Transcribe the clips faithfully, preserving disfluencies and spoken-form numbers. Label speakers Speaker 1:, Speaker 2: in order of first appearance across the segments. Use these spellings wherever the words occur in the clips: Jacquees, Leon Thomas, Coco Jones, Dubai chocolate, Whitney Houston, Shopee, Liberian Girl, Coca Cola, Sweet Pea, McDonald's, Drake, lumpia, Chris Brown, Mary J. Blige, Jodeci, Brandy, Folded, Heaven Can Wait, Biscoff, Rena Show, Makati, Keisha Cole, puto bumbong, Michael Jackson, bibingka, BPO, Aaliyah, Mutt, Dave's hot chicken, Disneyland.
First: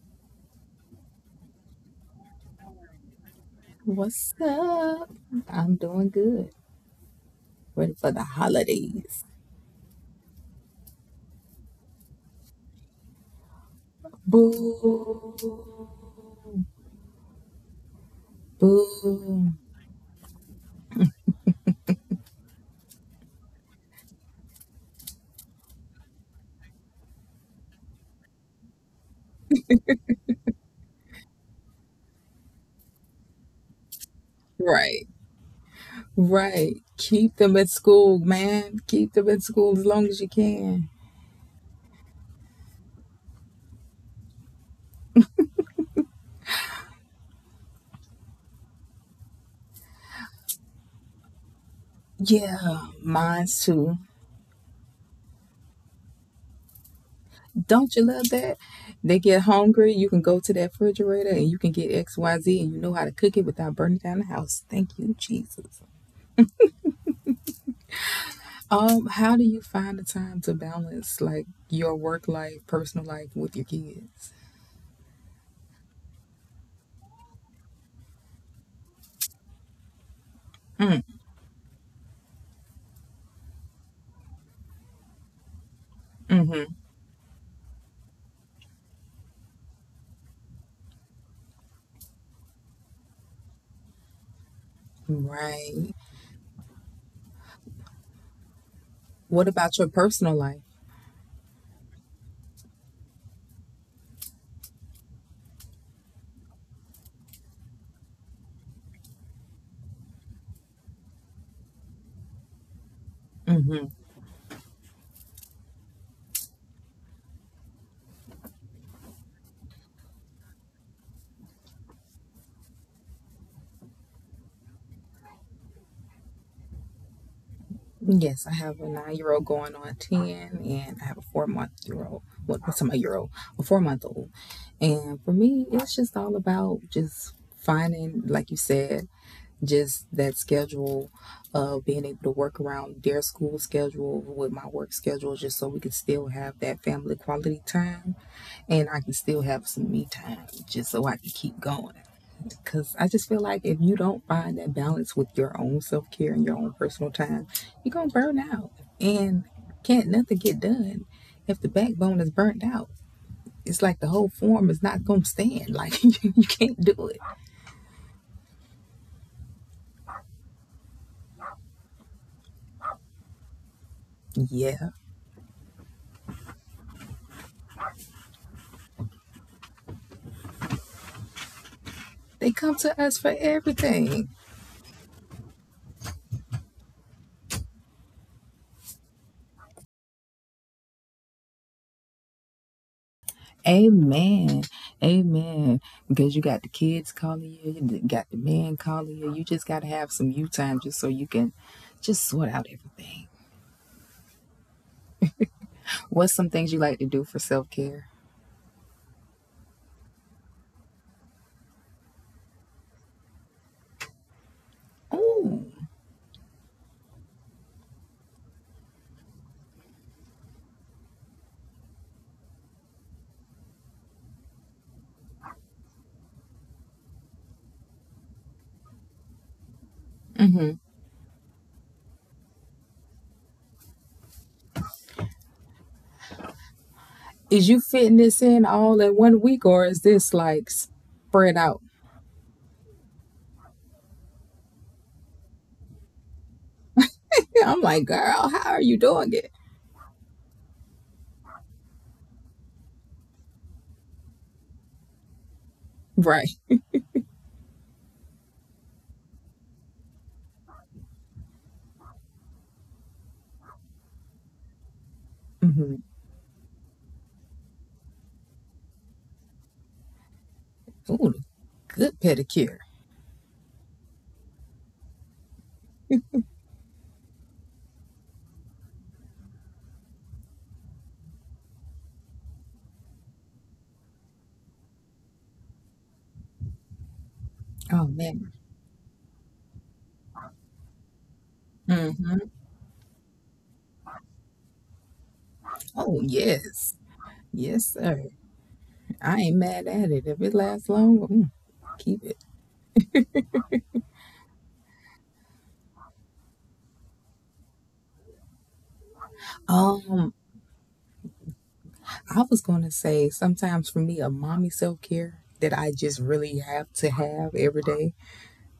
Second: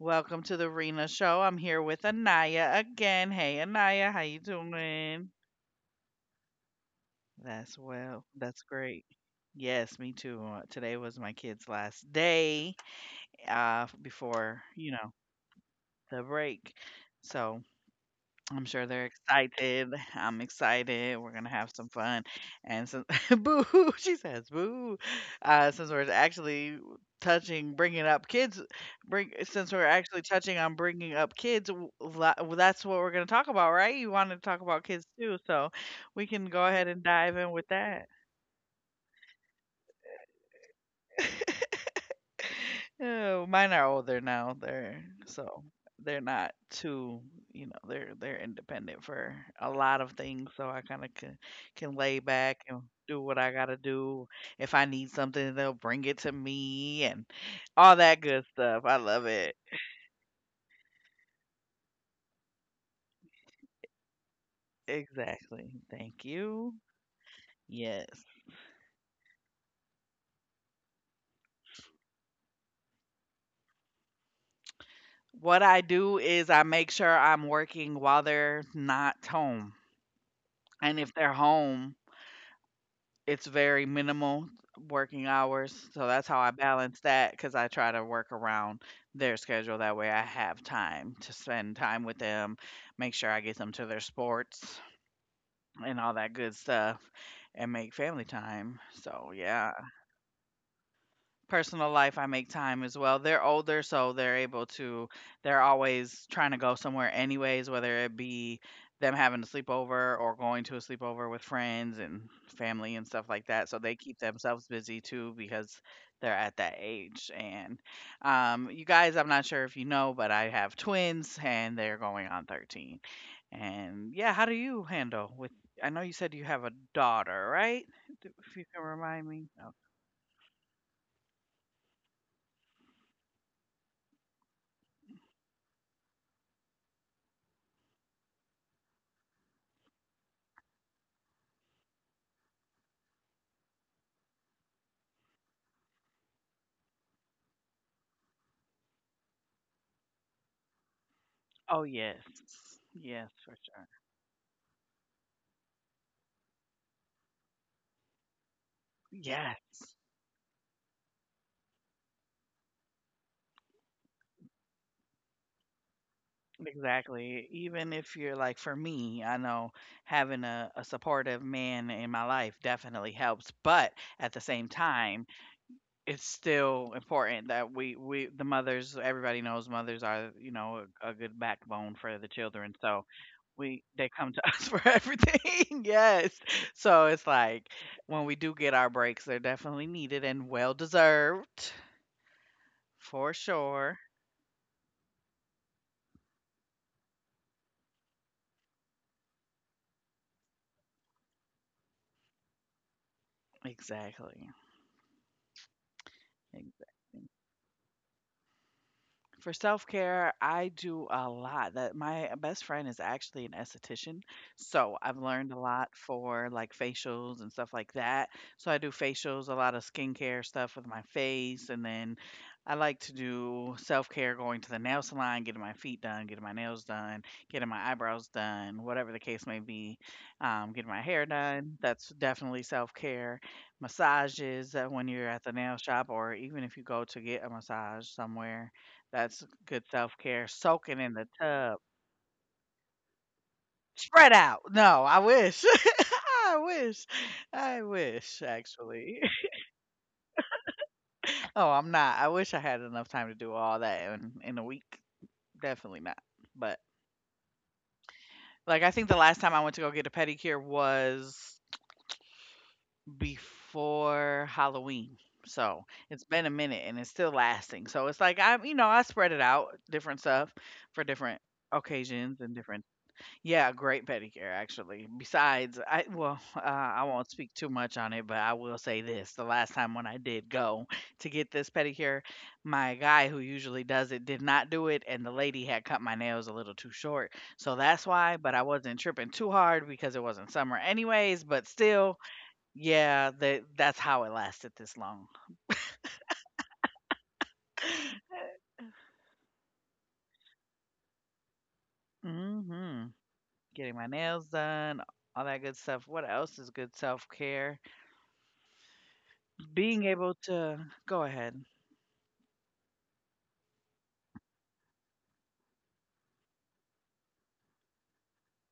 Speaker 1: Welcome to the Rena Show. I'm here with Anaya again. Hey, Anaya, how
Speaker 2: What's
Speaker 1: you
Speaker 2: up?
Speaker 1: doing?
Speaker 2: I'm doing good.
Speaker 1: That's
Speaker 2: Ready for the
Speaker 1: well. That's great.
Speaker 2: holidays.
Speaker 1: Yes, me too. Uh, Today was my kid's last day uh, before, you know,
Speaker 2: Boo.
Speaker 1: the break. So I'm sure they're
Speaker 2: Boo.
Speaker 1: excited. I'm excited. We're gonna have some fun. And since boo, hoo, she says, boo. Uh, since we're actually touching, bringing up kids, bring since we're actually touching on bringing up kids, w- la- well, that's what we're gonna talk about, right? You wanted to talk about
Speaker 2: Right.
Speaker 1: kids too, so we can go
Speaker 2: Right.
Speaker 1: ahead and
Speaker 2: Keep
Speaker 1: dive
Speaker 2: them
Speaker 1: in
Speaker 2: at
Speaker 1: with that.
Speaker 2: school, man. Keep them at school as long as you can.
Speaker 1: Oh, mine are older now. They're so they're not too, you know, they're they're independent for a lot of things, so I kind of can can lay back
Speaker 2: Yeah,
Speaker 1: and do what I
Speaker 2: mine's
Speaker 1: gotta
Speaker 2: too.
Speaker 1: do. If I need something, they'll bring it to me and
Speaker 2: Don't you
Speaker 1: all
Speaker 2: love
Speaker 1: that good
Speaker 2: that?
Speaker 1: stuff. I
Speaker 2: They
Speaker 1: love
Speaker 2: get
Speaker 1: it.
Speaker 2: hungry, you can go to that refrigerator and you can get X Y Z and you know how to cook it without burning down the house. Thank you, Jesus.
Speaker 1: Exactly. Thank you. Yes.
Speaker 2: Um, how do you find the time to balance like your work life, personal life with your kids?
Speaker 1: What I do is I make sure I'm working while they're not home.
Speaker 2: Mm,
Speaker 1: And if they're home, it's very minimal working hours, so that's how I
Speaker 2: mm-hmm.
Speaker 1: balance that because I try to work around their schedule. That way, I have time to spend time with them, make sure I get them to their sports
Speaker 2: Right.
Speaker 1: and all that good stuff, and make family time. So,
Speaker 2: What about
Speaker 1: yeah,
Speaker 2: your personal life?
Speaker 1: personal life, I make time as well. They're older, so they're able to, they're always trying to go somewhere, anyways, whether it be them having a sleepover or going to a sleepover with friends and family and stuff like that.
Speaker 2: Mm-hmm.
Speaker 1: So they keep themselves busy too because they're at that age. And um, you guys, I'm not sure if you know, but I have twins and they're going on thirteen. And yeah, how do you handle with? I know you said you have a daughter, right?
Speaker 2: Yes, I
Speaker 1: If you
Speaker 2: have a
Speaker 1: can remind
Speaker 2: nine-year-old
Speaker 1: me.
Speaker 2: going on ten, and I have a four-month-year-old. What, what's my year-old? A four-month-old. And for me, it's just all about just finding, like you said, just that schedule of being able to work around their school schedule with my work schedule, just so we can still have that family quality time and I can still have some me time just so I can keep
Speaker 1: Oh,
Speaker 2: going.
Speaker 1: yes.
Speaker 2: Because I just
Speaker 1: Yes,
Speaker 2: feel like
Speaker 1: for
Speaker 2: if you
Speaker 1: sure.
Speaker 2: don't find that balance with your own self care and your own personal time, you're going to burn out and
Speaker 1: Yes.
Speaker 2: can't nothing get done if the backbone is burnt out. It's like the whole form is not going to stand. Like you can't do it.
Speaker 1: Exactly. Even if you're like, for me, I know having a, a supportive man in my life definitely helps, but at the same
Speaker 2: Yeah.
Speaker 1: time, it's still important that we we the mothers, everybody knows mothers are, you know, a, a good backbone for the
Speaker 2: They come
Speaker 1: children.
Speaker 2: to
Speaker 1: So,
Speaker 2: us for
Speaker 1: we they
Speaker 2: everything.
Speaker 1: come to us for everything. Yes. So, it's like when we do get our breaks, they're definitely needed and well deserved. For sure.
Speaker 2: Amen. Amen. Because you got the kids calling you, you got the man calling you. You just got to have some you time just so you can just sort out everything.
Speaker 1: Exactly.
Speaker 2: What's some things you like to do for
Speaker 1: Exactly.
Speaker 2: self care?
Speaker 1: For self-care, I do a lot. That my best friend is actually an esthetician, so I've learned
Speaker 2: Ooh.
Speaker 1: a lot for like facials and stuff like that. So I do facials, a lot of skincare stuff with my face, and then I like to do self-care, going to the nail salon, getting my feet done, getting my nails done, getting my eyebrows done, whatever the case may be,
Speaker 2: Hmm.
Speaker 1: um, getting my hair done. That's definitely self-care, massages uh, when you're at the nail shop, or even if you go to get a
Speaker 2: Is you fitting
Speaker 1: massage
Speaker 2: this in
Speaker 1: somewhere,
Speaker 2: all in one
Speaker 1: that's
Speaker 2: week or
Speaker 1: good
Speaker 2: is
Speaker 1: self
Speaker 2: this
Speaker 1: care.
Speaker 2: like
Speaker 1: Soaking in the
Speaker 2: spread out?
Speaker 1: tub. Spread out. No, I wish. I wish.
Speaker 2: Yeah, I'm
Speaker 1: I
Speaker 2: like, girl,
Speaker 1: wish,
Speaker 2: how are you doing
Speaker 1: actually.
Speaker 2: it?
Speaker 1: Oh, I'm not. I wish I had enough time to do all that in, in a week. Definitely not.
Speaker 2: Right.
Speaker 1: But, like, I think the last time I went to go get a pedicure was before Halloween. So
Speaker 2: Hmm.
Speaker 1: it's been a minute and it's still lasting. So it's like, I'm, you know, I spread it out, different stuff for
Speaker 2: Ooh,
Speaker 1: different
Speaker 2: good
Speaker 1: occasions and
Speaker 2: pedicure.
Speaker 1: different. Yeah, great pedicure actually. Besides, I well, uh, I won't speak too much on it, but I will say this: the last time when I did go to get this pedicure, my guy who usually does it did not do it, and the lady had cut my nails a little too short, so
Speaker 2: Oh,
Speaker 1: that's why.
Speaker 2: man.
Speaker 1: But I wasn't tripping too hard because it wasn't summer, anyways. But still,
Speaker 2: Hmm.
Speaker 1: yeah, that that's how it lasted this long.
Speaker 2: Oh, yes. Yes, sir. I ain't mad at it. If it lasts long, mm, keep it.
Speaker 1: Hmm. Getting my nails done, all that good stuff. What else is good self care? Being
Speaker 2: Um,
Speaker 1: able to go ahead.
Speaker 2: I was gonna say sometimes for me, a mommy self care that I just really have to have every day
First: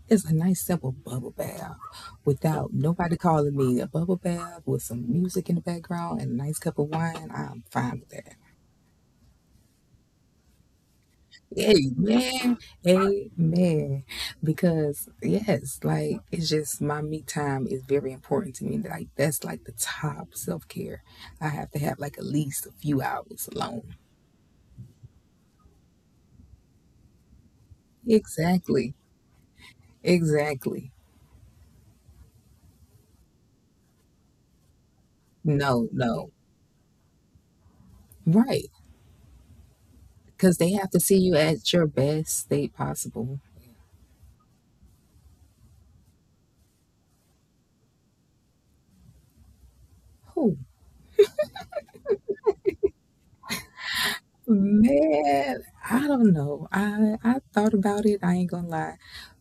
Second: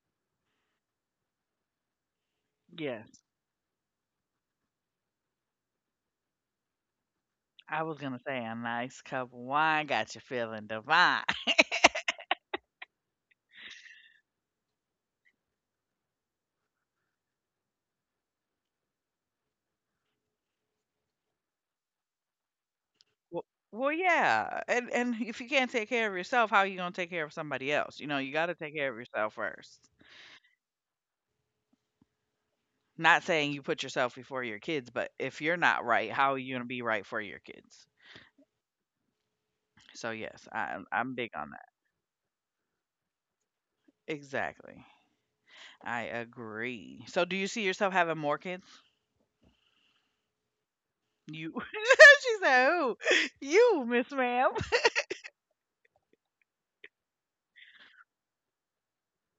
Speaker 2: is a nice simple bubble bath without nobody
Speaker 1: Yes,
Speaker 2: calling me. A bubble bath with some music in the background and a nice cup of wine. I'm
Speaker 1: I was
Speaker 2: fine with
Speaker 1: gonna
Speaker 2: that.
Speaker 1: say a nice cup of wine got you feeling divine.
Speaker 2: Amen. Amen. Because yes, like it's just my me time is very important to me. Like that's like the top self care. I have to have like at least a few
Speaker 1: Well,
Speaker 2: hours
Speaker 1: well,
Speaker 2: alone.
Speaker 1: yeah, and and if you can't take care of yourself, how are you gonna take care of somebody else? You know, you got to take care
Speaker 2: Exactly.
Speaker 1: of yourself first.
Speaker 2: Exactly.
Speaker 1: Not saying you put yourself before your kids, but if you're not
Speaker 2: No,
Speaker 1: right,
Speaker 2: no.
Speaker 1: how are you gonna be right for your kids?
Speaker 2: Right.
Speaker 1: So yes,
Speaker 2: Because they
Speaker 1: I,
Speaker 2: have to
Speaker 1: I'm
Speaker 2: see
Speaker 1: big
Speaker 2: you
Speaker 1: on
Speaker 2: at your best state possible.
Speaker 1: that. Exactly, I agree. So do you see yourself having more kids? You, she said, "Who? You, Miss Ma'am."
Speaker 2: Man, I don't know. I I thought about it. I ain't gonna lie,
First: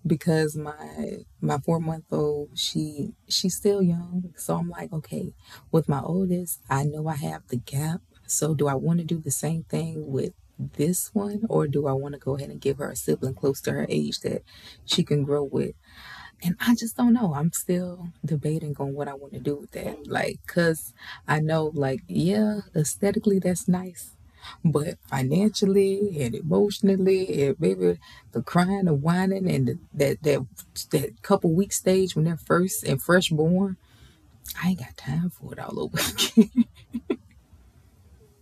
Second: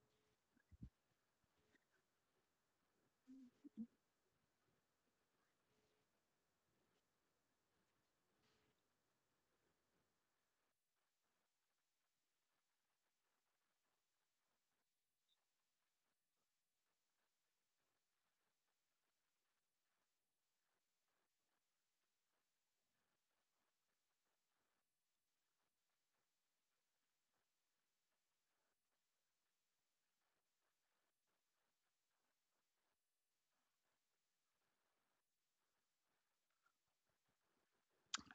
Speaker 2: because my my four month old she she's still young. So I'm like, okay, with my oldest, I know I have the gap. So do I want to do the same thing with this one, or do I want to go ahead and give her a sibling close to her age that she can grow with? And I just don't know. I'm still debating on what I want to do with that. Like, cause I know, like, yeah, aesthetically that's nice but financially and emotionally, and maybe the crying, and whining, and the, that that that couple week stage when they're first and fresh born, I ain't got time for it all over. Again.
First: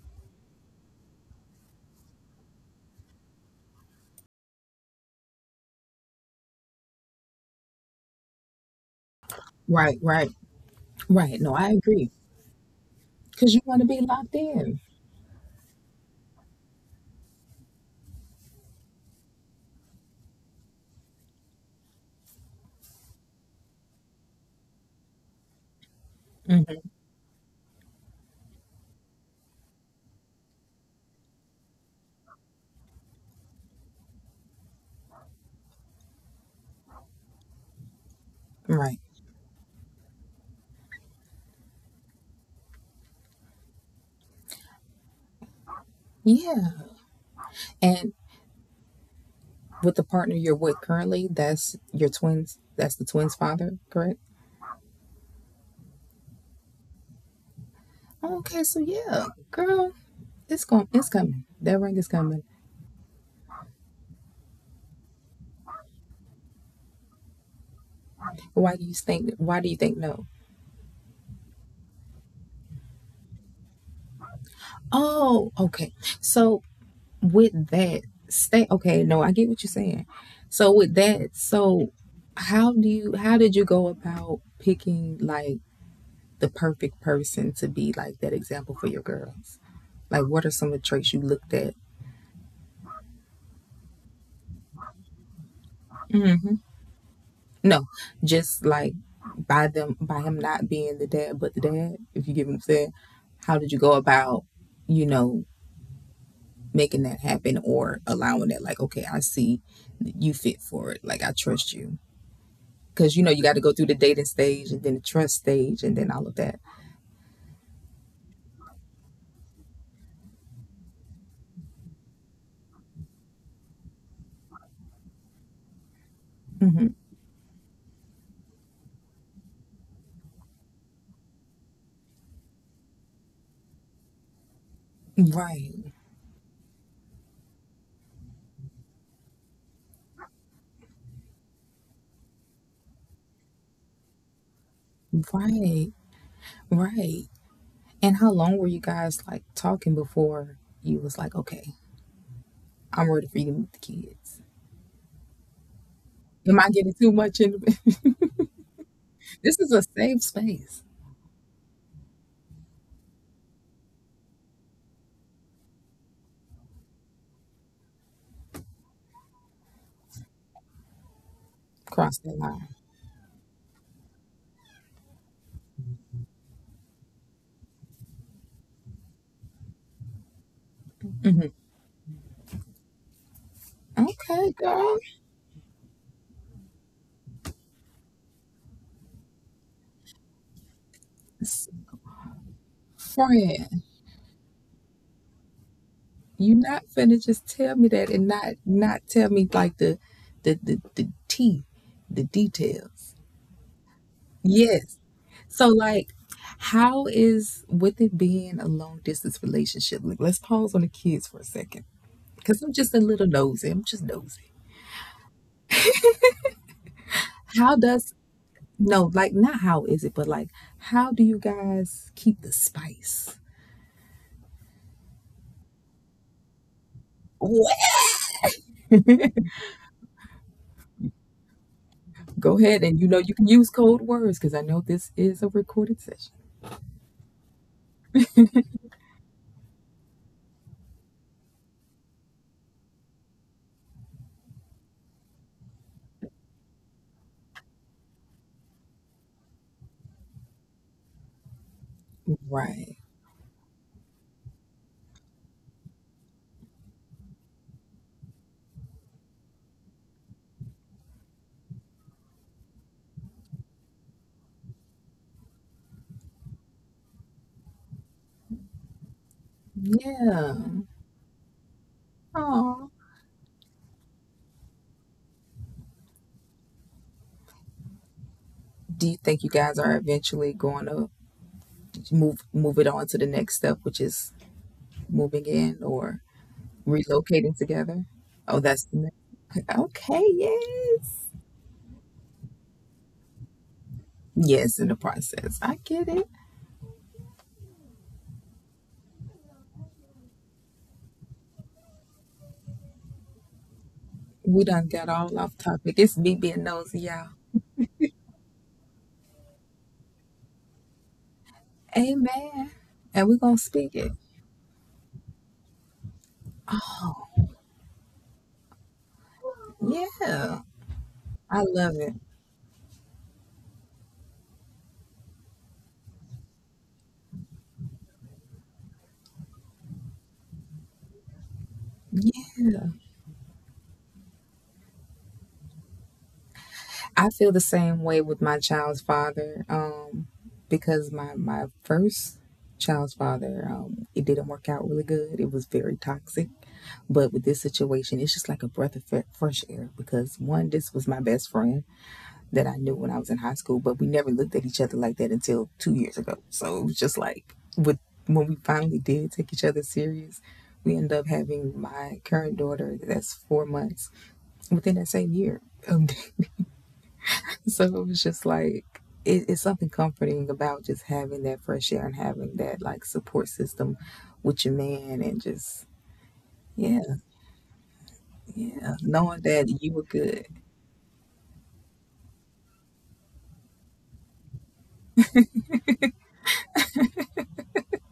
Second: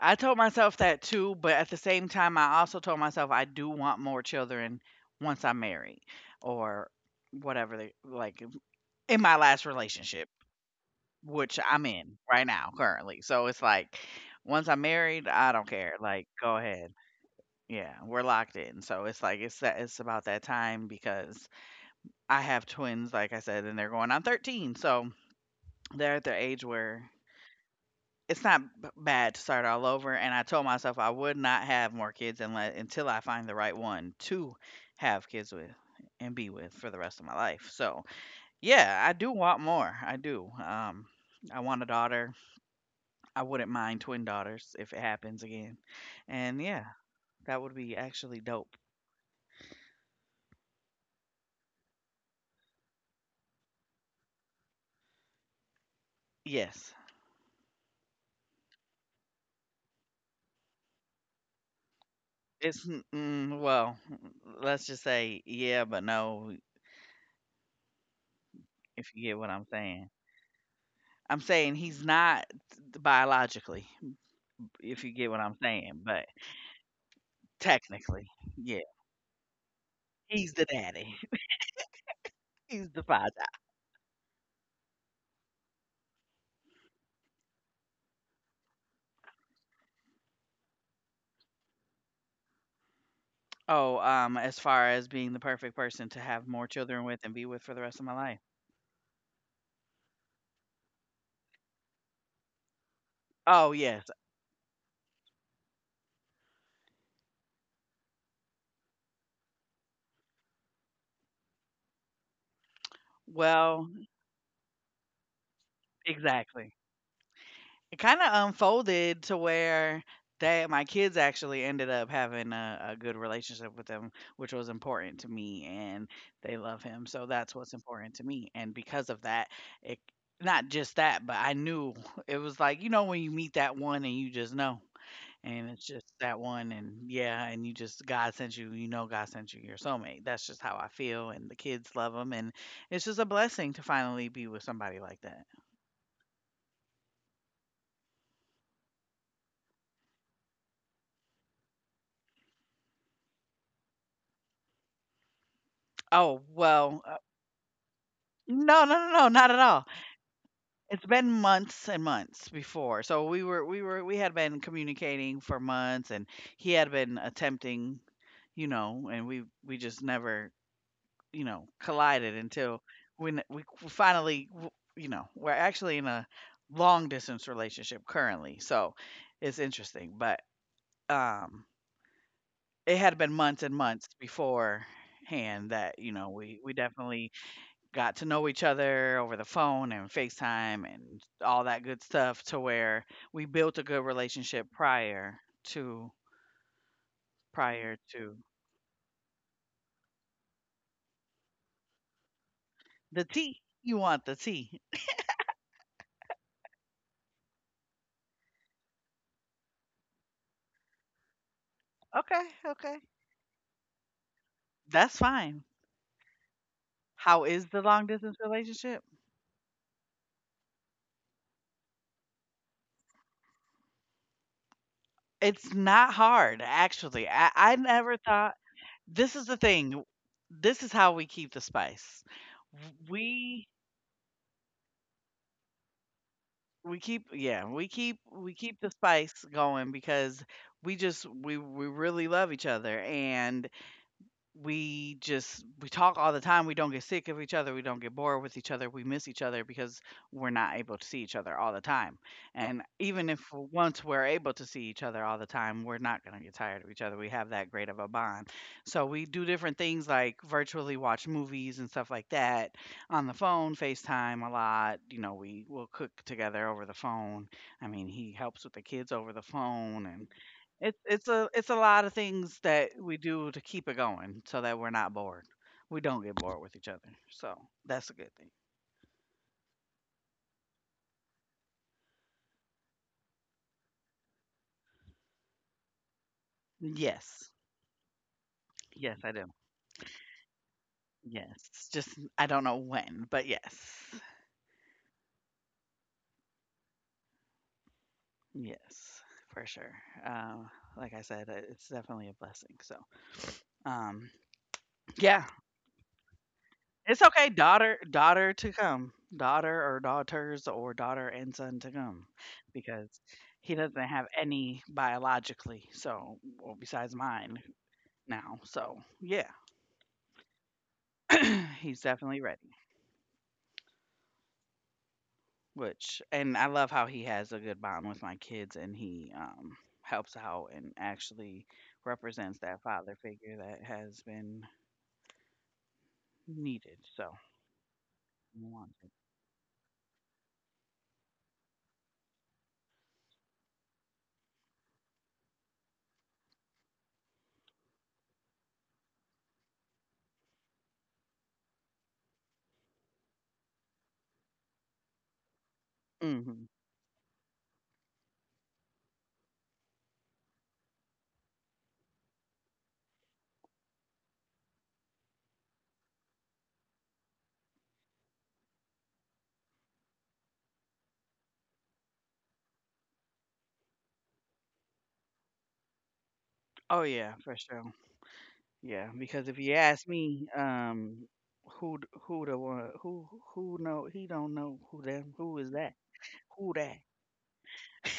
Speaker 1: I told myself that too, but at the same time, I also told myself I do want more children once I'm married or whatever they like in my last
Speaker 2: Right, right,
Speaker 1: relationship,
Speaker 2: right. No,
Speaker 1: which
Speaker 2: I
Speaker 1: I'm
Speaker 2: agree.
Speaker 1: in right now currently.
Speaker 2: Cause
Speaker 1: So
Speaker 2: you
Speaker 1: it's
Speaker 2: want to be
Speaker 1: like
Speaker 2: locked in.
Speaker 1: once I'm married, I don't care. Like, go ahead. Yeah, we're locked in. So it's like it's that, it's about that time because I have twins, like I said, and they're going on thirteen. So they're at the
Speaker 2: Hmm.
Speaker 1: age where it's not b- bad to start all over. And I told myself I would not have more kids unless, until I find the right one to have kids with and be with for the rest of my life. So,
Speaker 2: Right.
Speaker 1: yeah, I do want more. I do. Um, I want a daughter. I wouldn't mind twin daughters if it happens again.
Speaker 2: Yeah.
Speaker 1: And yeah, that would be
Speaker 2: And
Speaker 1: actually dope.
Speaker 2: with the partner you're with currently, that's your twins. That's the twins' father, correct?
Speaker 1: Yes.
Speaker 2: Okay, so yeah, girl, it's going, it's coming. That ring is coming.
Speaker 1: It's, n- mm, well, let's just say yeah, but no,
Speaker 2: Why do you
Speaker 1: if you get
Speaker 2: think?
Speaker 1: what I'm
Speaker 2: Why do you think
Speaker 1: saying.
Speaker 2: no?
Speaker 1: I'm saying he's not biologically, if you get what I'm
Speaker 2: Oh, okay.
Speaker 1: saying, but
Speaker 2: So with that
Speaker 1: technically,
Speaker 2: stay
Speaker 1: yeah,
Speaker 2: okay, no, I get what you're saying.
Speaker 1: he's the
Speaker 2: So with
Speaker 1: daddy.
Speaker 2: that, so how
Speaker 1: He's
Speaker 2: do
Speaker 1: the
Speaker 2: you how
Speaker 1: father.
Speaker 2: did you go about picking like the perfect person to be like that example for your girls? Like what are some of the traits you looked at?
Speaker 1: Oh, um, as far as being the perfect person to have
Speaker 2: Hmm.
Speaker 1: more children with and be with for the
Speaker 2: No,
Speaker 1: rest of my life.
Speaker 2: just like by them by him not being the dad but the dad, if you get what I'm saying. How
Speaker 1: Oh,
Speaker 2: did you go
Speaker 1: yes.
Speaker 2: about, you know, making that happen or allowing that like okay, I see you fit for it, like I trust you because you know you got to go through
Speaker 1: Well,
Speaker 2: the dating stage and then the trust stage and then all of that.
Speaker 1: exactly. It kinda unfolded to where they my kids actually ended up having a a good relationship with him, which was important to me, and they love
Speaker 2: Hmm.
Speaker 1: him, so that's what's important to me, and because of that, it, not just that, but I knew it was like, you know, when you meet that one and you just know, and it's
Speaker 2: Right,
Speaker 1: just that one, and yeah, and you just God sent you, you know God sent you your soulmate. That's just how I feel, and the kids love him, and it's just a blessing to finally be with somebody like that.
Speaker 2: right, right. And how long were you guys like talking before you was like okay, I'm ready for you to meet the kids?
Speaker 1: Oh,
Speaker 2: Am I getting
Speaker 1: well,
Speaker 2: too
Speaker 1: uh.
Speaker 2: much in?
Speaker 1: No, no, no, no, not at
Speaker 2: This is a
Speaker 1: all.
Speaker 2: safe space.
Speaker 1: It's been months and months before. So we were we were we had been communicating for months and he had been attempting, you know, and we we just never, you know,
Speaker 2: Cross
Speaker 1: collided
Speaker 2: that line.
Speaker 1: until when we c- finally, w- you know, we're actually in a long distance relationship currently. So it's interesting, but
Speaker 2: Hmm.
Speaker 1: um, it had been months and months
Speaker 2: Okay, girl.
Speaker 1: beforehand that, you know, we we definitely got to know each other over the phone and FaceTime and all that good stuff to where we built a
Speaker 2: Friend,
Speaker 1: good relationship prior to
Speaker 2: you're not finna just tell me
Speaker 1: prior
Speaker 2: that and
Speaker 1: to
Speaker 2: not not tell me like the the the, the tea, the details.
Speaker 1: the tea. You want the tea.
Speaker 2: Yes. So like how is with it being a long distance relationship? Like, let's pause on the kids for a second.
Speaker 1: Okay,
Speaker 2: Cause I'm
Speaker 1: okay.
Speaker 2: just a little nosy. I'm just nosy.
Speaker 1: That's fine. How is
Speaker 2: How
Speaker 1: the long
Speaker 2: does
Speaker 1: distance relationship?
Speaker 2: no, like not how is it, but like how do you guys keep the spice?
Speaker 1: It's not hard, actually. I, I
Speaker 2: What?
Speaker 1: never thought, this is the thing. This is how we keep the spice.
Speaker 2: Go ahead and you know you can
Speaker 1: We
Speaker 2: use code words because I know this is a recorded session.
Speaker 1: we keep yeah we keep we keep the spice going because we just we we really love each other, and we just we talk all the time. We don't get sick of each other. We don't get bored with each other. We miss each other because we're not able to see each other all the time, and
Speaker 2: Right.
Speaker 1: even if, once we're able to see each other all the time, we're not going to get tired of each other. We have that great of a bond, so we do different things like virtually watch movies and stuff like that on the phone, FaceTime a lot. You know, we will cook together over the phone. I mean, he helps with the kids over the phone, and
Speaker 2: Yeah.
Speaker 1: it's it's a it's a lot of things that
Speaker 2: Aw.
Speaker 1: we do to keep it going so that we're not bored. We don't get bored with each other. So that's a good thing.
Speaker 2: Do you think you guys are eventually going to move move it on to the next step, which is moving in or
Speaker 1: Yes.
Speaker 2: relocating together? Oh, that's the
Speaker 1: Yes,
Speaker 2: next.
Speaker 1: I do.
Speaker 2: Okay. Yes,
Speaker 1: Yes. Just I don't know when, but yes.
Speaker 2: yes. In the process, I get it.
Speaker 1: Yes, for sure. Uh, like I said, uh, it's definitely a blessing. So, um,
Speaker 2: We done got all
Speaker 1: yeah,
Speaker 2: off topic. It's me being nosy,
Speaker 1: it's
Speaker 2: y'all.
Speaker 1: okay, daughter, daughter to come, daughter or daughters or daughter and son to come,
Speaker 2: Amen.
Speaker 1: because
Speaker 2: And we're gonna
Speaker 1: he doesn't
Speaker 2: speak it.
Speaker 1: have any biologically. So, well, besides
Speaker 2: Oh,
Speaker 1: mine, now. So, yeah,
Speaker 2: yeah. I
Speaker 1: he's
Speaker 2: love it.
Speaker 1: definitely ready. Which, and I love how he has a good bond with my kids, and he um, helps out and actually represents that father figure that has been needed. So,
Speaker 2: I feel the same way with my child's
Speaker 1: wanted.
Speaker 2: father um, because my, my first child's father, um, it didn't work out really good. It was very toxic. But with this situation, it's just like a breath of fresh air because one, this was my best friend that I knew when I was in high school, but we never looked at each other like that until two years ago.
Speaker 1: Hmm.
Speaker 2: So it was just like with when we finally did take each other serious, we end up having my current daughter that's four months within that same year. Um, so it was just like it, it's something comforting about just having that fresh air and having that like support system with your man and just
Speaker 1: Oh
Speaker 2: yeah,
Speaker 1: yeah, for sure.
Speaker 2: yeah,
Speaker 1: Yeah, because
Speaker 2: knowing
Speaker 1: if you
Speaker 2: that you
Speaker 1: ask
Speaker 2: were
Speaker 1: me,
Speaker 2: good.
Speaker 1: um, who d- who the one who who know he don't know who them who is that who that.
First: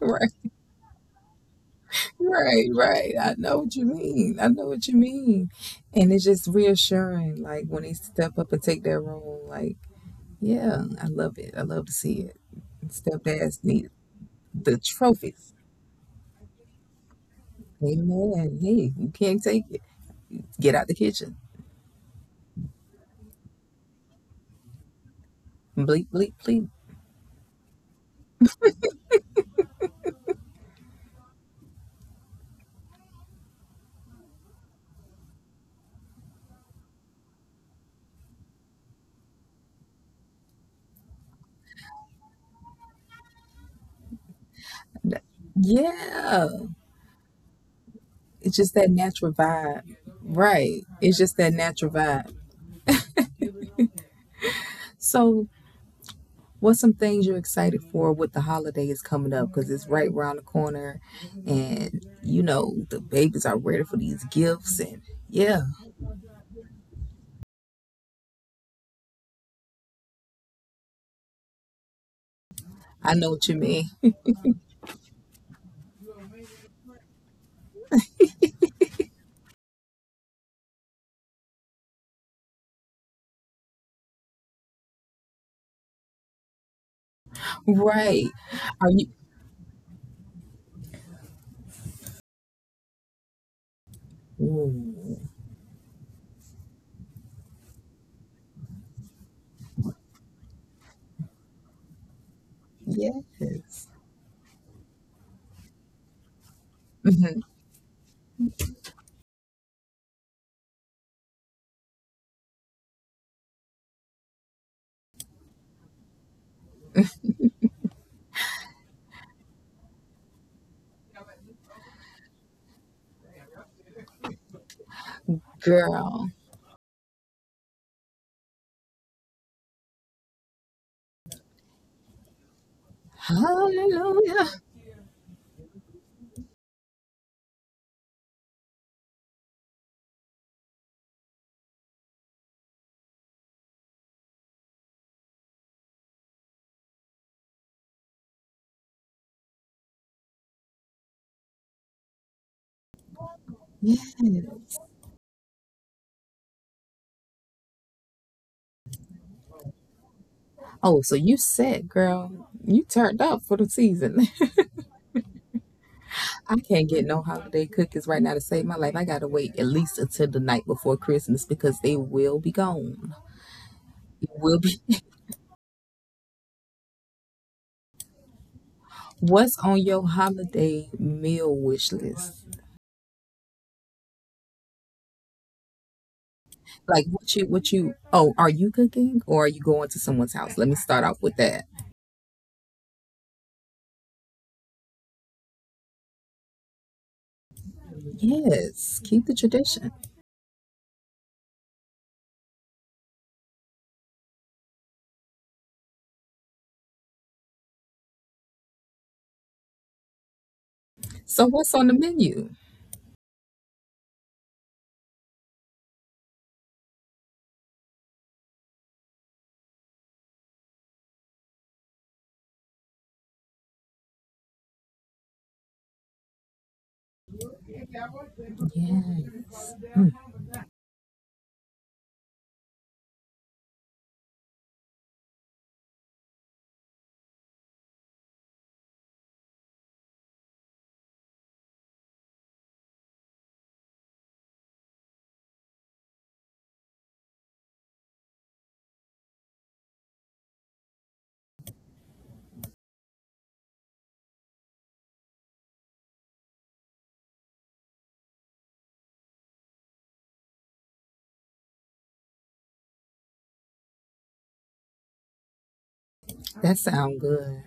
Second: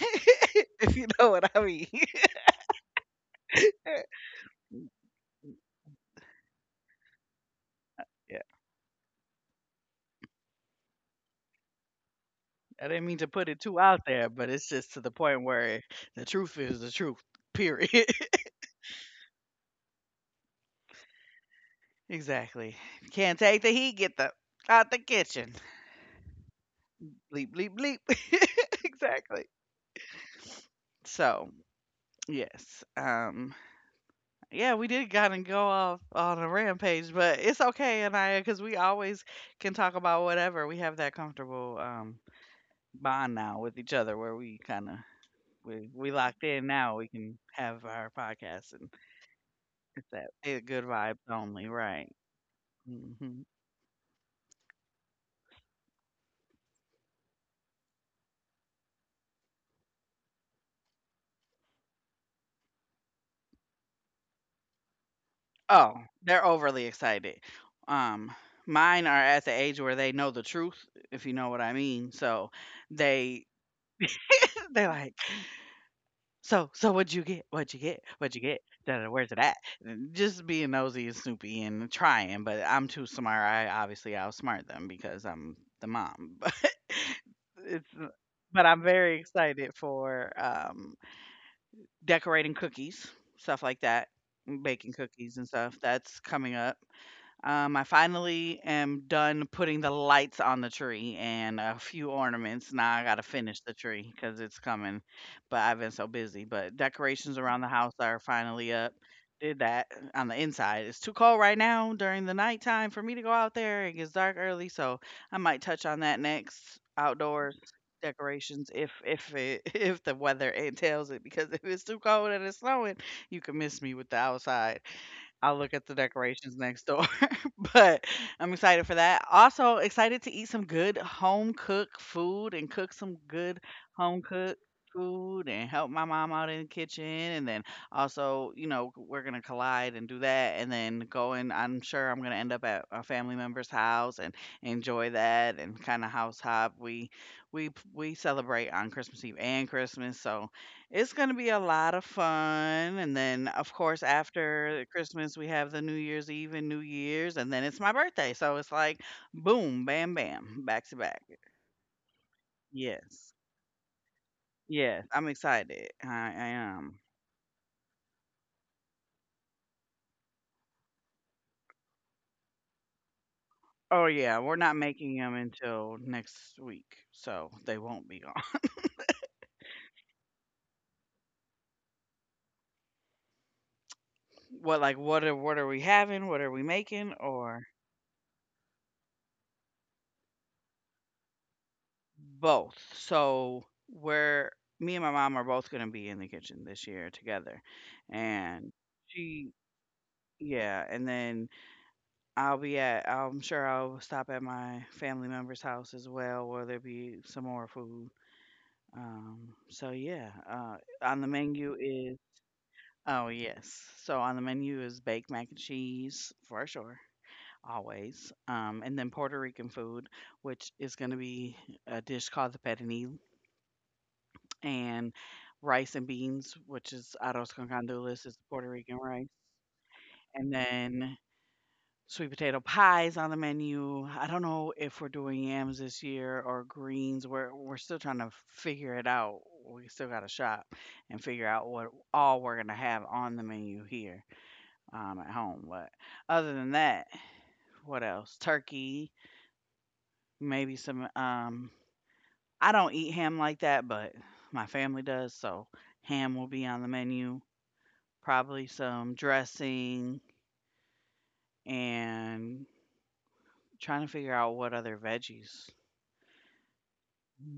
Speaker 2: Right,
Speaker 1: If you know what I mean.
Speaker 2: right, right. I know what you mean. I know what you mean. And it's just reassuring, like when they step up and take their role, like, yeah, I love it. I love to see it.
Speaker 1: I didn't mean to put it
Speaker 2: Stepdads
Speaker 1: too
Speaker 2: need
Speaker 1: out there, but it's
Speaker 2: the
Speaker 1: just to the point
Speaker 2: trophies.
Speaker 1: where the truth is the truth. Period.
Speaker 2: Amen. Hey, you can't take it. Get out the kitchen.
Speaker 1: Exactly. Can't take the heat. Get the out the kitchen.
Speaker 2: Bleep, bleep, bleep.
Speaker 1: Bleep bleep bleep. Exactly. So yes, um, yeah, we did kind of go off on a rampage, but it's okay, Anaya, because we always can talk about whatever. We have that comfortable um bond now with each other, where we kind of we we locked
Speaker 2: Yeah,
Speaker 1: in. Now we can have our
Speaker 2: it's just
Speaker 1: podcast,
Speaker 2: that
Speaker 1: and
Speaker 2: natural vibe.
Speaker 1: it's that eh,
Speaker 2: Right.
Speaker 1: good
Speaker 2: It's
Speaker 1: vibes
Speaker 2: just that
Speaker 1: only,
Speaker 2: natural
Speaker 1: right.
Speaker 2: vibe.
Speaker 1: Mhm.
Speaker 2: So, what's some things you're excited for with the holidays coming up? Because it's right around the corner, and you know, the babies are ready for these gifts. And yeah,
Speaker 1: Oh, they're overly excited. Um, Mine are at the age where they know the truth, if you know what I mean. So
Speaker 2: I know
Speaker 1: they
Speaker 2: what you mean.
Speaker 1: they're like, so so what'd you get? What'd you get? What'd you get? Da, da, where's it at? And just being nosy and snoopy and trying, but I'm too smart. I obviously outsmart them because I'm the mom. But it's
Speaker 2: Right.
Speaker 1: but I'm
Speaker 2: Are you?
Speaker 1: very excited for um decorating cookies, stuff like that, and baking
Speaker 2: Ooh,
Speaker 1: cookies and stuff. That's coming up. Um, I finally am done putting the lights on the tree and a few ornaments. Now I gotta finish the
Speaker 2: yes.
Speaker 1: tree because it's coming, but I've been so busy. But decorations
Speaker 2: Mhm.
Speaker 1: around the house are finally up. Did that on the inside. It's too cold right now during the nighttime for me to go out there. It gets dark early, so I might touch on that next outdoors decorations if if it if the weather entails it, because if it's too cold and it's snowing, you can miss me with the outside. I'll look at the
Speaker 2: Girl.
Speaker 1: decorations next door. But I'm excited for that. Also excited to eat some good home cooked food and cook some good home
Speaker 2: Hallelujah.
Speaker 1: cooked food and help my mom out in the kitchen, and then also, you know, we're going to collide and do that and then go, and I'm sure I'm going to end up at a family member's house and enjoy that and kind of house hop. We we we celebrate on Christmas Eve and Christmas, so it's gonna be a lot of fun, and then, of course, after Christmas, we have the New Year's Eve and New Year's, and then it's my birthday, so it's like boom, bam, bam, back to
Speaker 2: Oh, so
Speaker 1: back.
Speaker 2: you set, girl. You turned
Speaker 1: Yes.
Speaker 2: up for the season.
Speaker 1: Yes, I'm excited. I I
Speaker 2: I can't
Speaker 1: am.
Speaker 2: get no holiday cookies right now to save my life. I gotta wait at least until the night before Christmas because they will be gone.
Speaker 1: Oh,
Speaker 2: It
Speaker 1: yeah, we're
Speaker 2: will
Speaker 1: not
Speaker 2: be.
Speaker 1: making them until next week, so they won't be gone.
Speaker 2: What's on your holiday meal wish list?
Speaker 1: What, like, what are what are we having? What are we
Speaker 2: Like
Speaker 1: making?
Speaker 2: what you
Speaker 1: Or
Speaker 2: what you? Oh, are you cooking or are you going to someone's house? Let me start off with that.
Speaker 1: both. So we're me and my mom are both gonna be in the kitchen this year together. And
Speaker 2: Yes, keep the
Speaker 1: she
Speaker 2: tradition.
Speaker 1: yeah, and then I'll be at I'm sure I'll stop at my family member's house as well, where there'll be some more food. Um, so yeah, uh, on the
Speaker 2: So what's
Speaker 1: menu
Speaker 2: on the
Speaker 1: is
Speaker 2: menu?
Speaker 1: Oh yes, so on the menu is baked mac and cheese for sure, always. Um, and then Puerto Rican food, which is going to be a dish called the pernil, and rice and beans, which is arroz con gandules, is Puerto Rican rice,
Speaker 2: Yes,
Speaker 1: and then sweet potato pies on the menu. I don't know if we're doing yams this year or greens. We're we're still trying to figure it out. We still got to shop and figure out what all we're gonna have on the menu here um, at home. But other than that, what else? Turkey, maybe some. Um, I don't eat ham like that, but my family does, so ham will be on the menu. Probably some dressing and trying to figure out what other veggies.
Speaker 2: that sounds good.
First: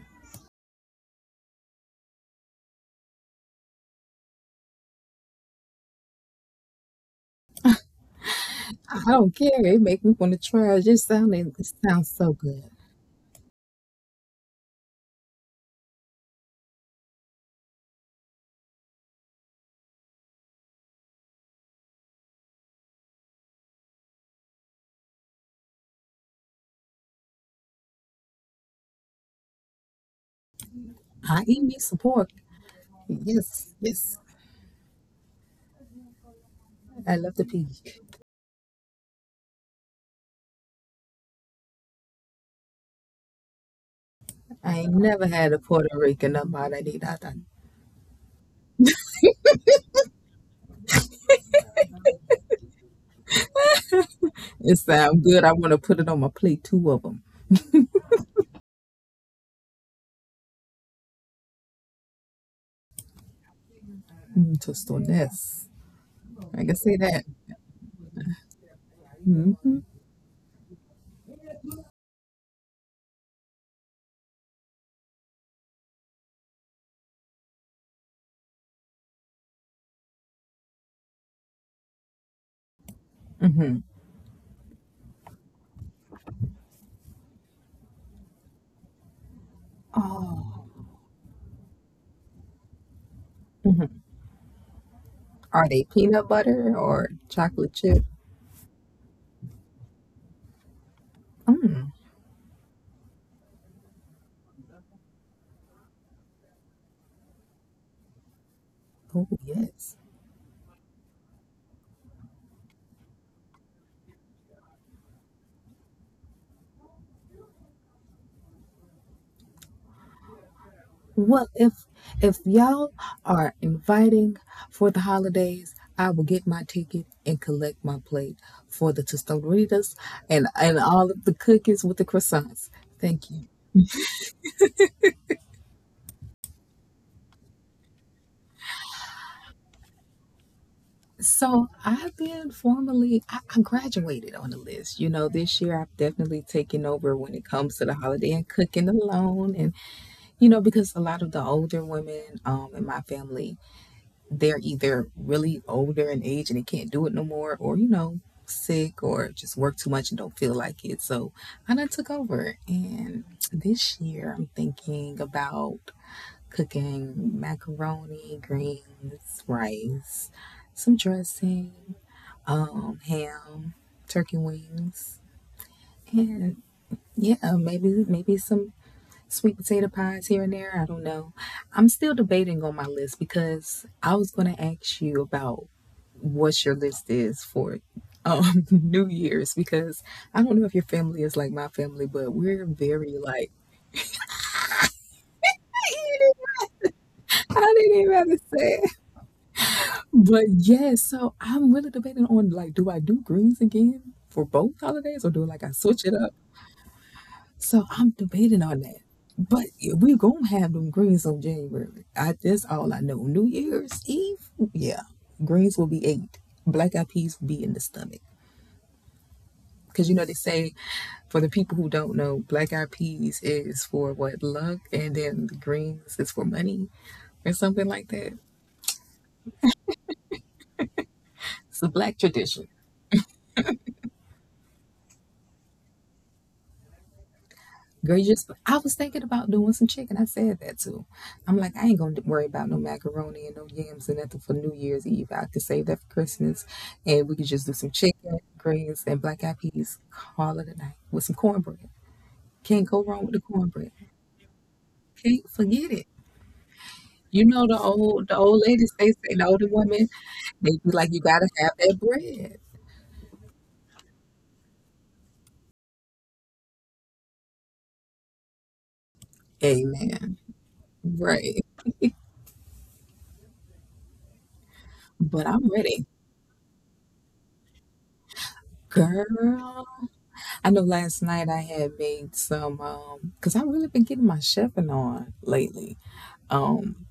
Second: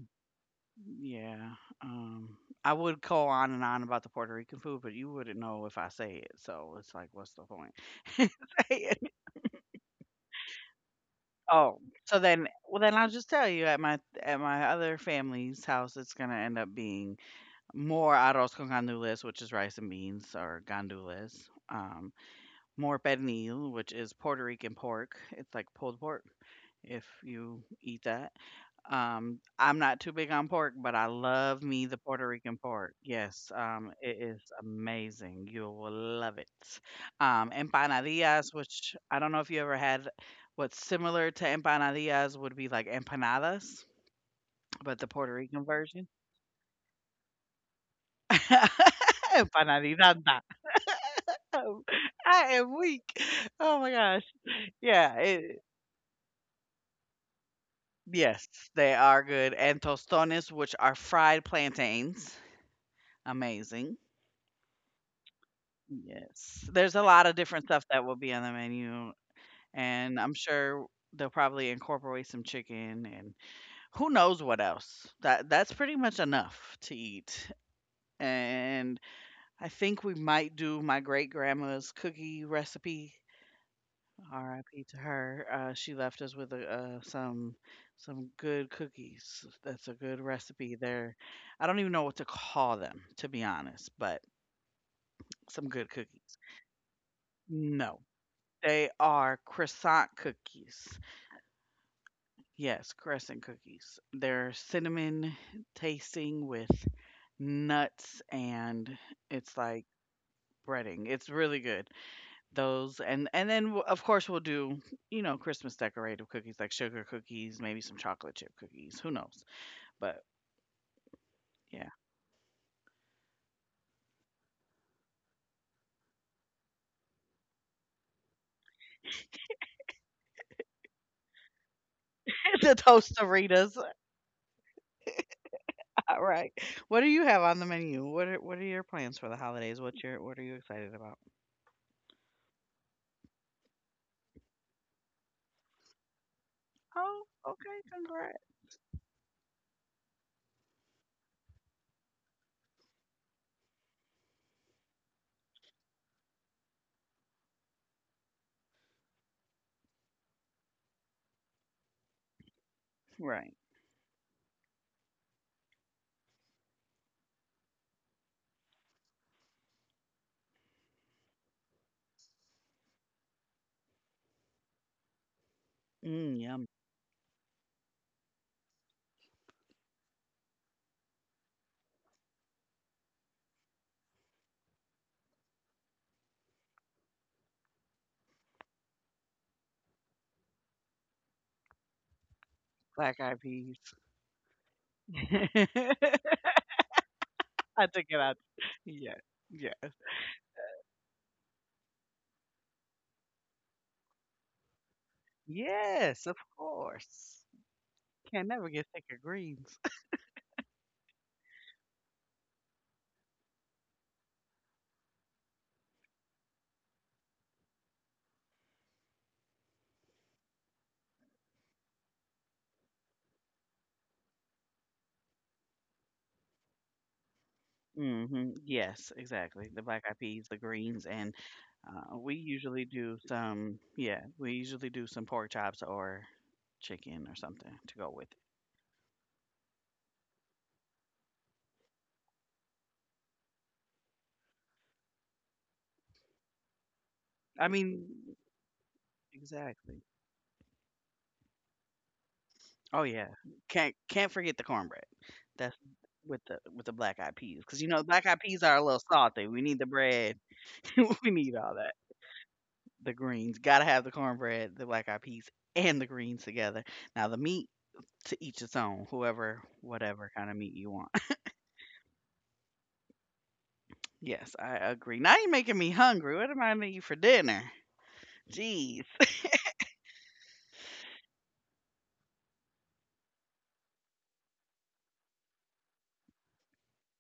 Speaker 1: Yeah, um, I would go on and on about the Puerto Rican food, but you wouldn't know if I say it, so it's like, what's the point? Say it.
Speaker 2: I don't care. It make me want to try. It just sounded. It
Speaker 1: Oh,
Speaker 2: sounds
Speaker 1: so
Speaker 2: so
Speaker 1: then,
Speaker 2: good.
Speaker 1: well, then I'll just tell you at my at my other family's house, it's gonna end up being more arroz con gandules, which is rice and beans or gandules, um, more pernil, which is Puerto Rican pork. It's like pulled pork, if you eat that. Um, I'm not too big on pork, but I
Speaker 2: I
Speaker 1: love
Speaker 2: eat me
Speaker 1: me the
Speaker 2: some
Speaker 1: Puerto
Speaker 2: pork.
Speaker 1: Rican pork. Yes,
Speaker 2: Yes,
Speaker 1: um,
Speaker 2: yes.
Speaker 1: it is amazing. You will love it.
Speaker 2: I love the
Speaker 1: Um,
Speaker 2: peach.
Speaker 1: empanadillas, which I don't know if you ever had. What's similar to empanadillas would be like empanadas,
Speaker 2: I ain't
Speaker 1: but the
Speaker 2: never
Speaker 1: Puerto
Speaker 2: had a
Speaker 1: Rican
Speaker 2: Puerto
Speaker 1: version.
Speaker 2: Rican about that either.
Speaker 1: Empanadillas. I am weak. Oh my gosh.
Speaker 2: It
Speaker 1: Yeah.
Speaker 2: sound good. I
Speaker 1: It,
Speaker 2: want to put it on my plate, two of them.
Speaker 1: yes, they are good. And tostones, which are fried plantains. Amazing.
Speaker 2: Mm, tostones.
Speaker 1: Yes.
Speaker 2: I can
Speaker 1: There's
Speaker 2: say
Speaker 1: a
Speaker 2: that.
Speaker 1: lot of different stuff that will be on the menu, and I'm sure they'll probably incorporate some chicken and who knows what else. That that's pretty much enough to eat. And I think we might do my great grandma's cookie recipe. R I P to her. Uh, she left us with a, uh, some some good cookies. That's a good
Speaker 2: Oh,
Speaker 1: recipe there. I don't even know what to call them, to be honest, but some
Speaker 2: are
Speaker 1: good
Speaker 2: they peanut
Speaker 1: cookies.
Speaker 2: butter or chocolate
Speaker 1: No,
Speaker 2: chip?
Speaker 1: they are croissant cookies. Yes, crescent cookies. They're cinnamon tasting with nuts, and
Speaker 2: Oh,
Speaker 1: it's like
Speaker 2: yes.
Speaker 1: breading. It's really good. Those, and and then w- of course we'll do, you know, Christmas decorative cookies like sugar cookies, maybe some chocolate chip cookies, who knows. But
Speaker 2: Well,
Speaker 1: yeah.
Speaker 2: if if y'all are inviting for the holidays, I will get my ticket and collect my plate for the tostaditas and and all of the cookies with the
Speaker 1: The
Speaker 2: croissants. Thank you.
Speaker 1: tostaritas. All right. What do you have on the menu? What are what are your plans for the holidays? What's your what are you excited about?
Speaker 2: So I've been formally, I, I graduated on the list. You know, this year I've definitely taken
Speaker 1: Oh,
Speaker 2: over when it
Speaker 1: okay,
Speaker 2: comes to the
Speaker 1: congrats.
Speaker 2: holiday and cooking alone. And, you know, because a lot of the older women um, in my family, they're either really older in age and they can't do it no more, or, you know, sick or just work too much and don't feel like it. So I done took over. And
Speaker 1: Right.
Speaker 2: this year I'm thinking about cooking macaroni, greens, rice, some dressing um, ham, turkey wings,
Speaker 1: Mm, yum.
Speaker 2: and yeah, maybe maybe some sweet potato pies here and there. I don't know. I'm still debating on my list because I was going to ask you about what your list is for um, New Year's because I don't know if your family is like my family, but we're
Speaker 1: Black
Speaker 2: very
Speaker 1: Eyed
Speaker 2: like.
Speaker 1: Peas.
Speaker 2: I
Speaker 1: I took
Speaker 2: didn't
Speaker 1: it
Speaker 2: even have
Speaker 1: out.
Speaker 2: to say it.
Speaker 1: Yeah, yeah.
Speaker 2: But yes, so I'm really debating on like, do I do greens again for both holidays or do like I switch it
Speaker 1: Yes, of
Speaker 2: up?
Speaker 1: course.
Speaker 2: So I'm
Speaker 1: Can never
Speaker 2: debating
Speaker 1: get
Speaker 2: on
Speaker 1: sick
Speaker 2: that.
Speaker 1: of
Speaker 2: But
Speaker 1: greens.
Speaker 2: yeah, we gonna have them greens on January. I that's all I know. New Year's Eve, yeah, greens will be eight. Black eyed peas will be in the stomach. Cause you know they say for the people who don't know, black eyed peas is for what luck, and then the greens is for money or something like that.
Speaker 1: hmm Yes, exactly. The black eyed peas, the greens, and
Speaker 2: It's a
Speaker 1: uh,
Speaker 2: black
Speaker 1: we
Speaker 2: tradition.
Speaker 1: usually do some. Yeah, we usually do some pork chops or chicken or something to go
Speaker 2: Girl,
Speaker 1: with
Speaker 2: you
Speaker 1: it.
Speaker 2: just, I was thinking about doing some chicken. I said that too. I'm like, I ain't going to worry about no macaroni and no yams and nothing for New Year's Eve. I could save that for Christmas and we could
Speaker 1: I
Speaker 2: just do some
Speaker 1: mean,
Speaker 2: chicken, greens, and black eyed
Speaker 1: exactly.
Speaker 2: peas. Call it a night with some cornbread. Can't
Speaker 1: Oh
Speaker 2: go
Speaker 1: yeah,
Speaker 2: wrong with the
Speaker 1: can't
Speaker 2: cornbread.
Speaker 1: can't forget the cornbread.
Speaker 2: Can't
Speaker 1: That's
Speaker 2: forget it.
Speaker 1: with the with the black eyed
Speaker 2: You
Speaker 1: peas,
Speaker 2: know
Speaker 1: because you
Speaker 2: the
Speaker 1: know the black eyed
Speaker 2: old the
Speaker 1: peas
Speaker 2: old
Speaker 1: are a little
Speaker 2: ladies they say
Speaker 1: salty.
Speaker 2: the
Speaker 1: We
Speaker 2: older
Speaker 1: need the
Speaker 2: women
Speaker 1: bread.
Speaker 2: they be like you
Speaker 1: We need
Speaker 2: gotta
Speaker 1: all
Speaker 2: have
Speaker 1: that.
Speaker 2: that bread.
Speaker 1: The greens. Gotta have the cornbread, the black eyed peas, and the greens together. Now, the meat, to each its own. Whoever, whatever
Speaker 2: Amen.
Speaker 1: kind of meat you want.
Speaker 2: Right.
Speaker 1: Yes, I agree. Now you're
Speaker 2: But
Speaker 1: making
Speaker 2: I'm
Speaker 1: me
Speaker 2: ready.
Speaker 1: hungry. What am I gonna eat for dinner? Jeez.
Speaker 2: Girl. I know last night I had made some um cuz I really been getting my chefing on lately. Um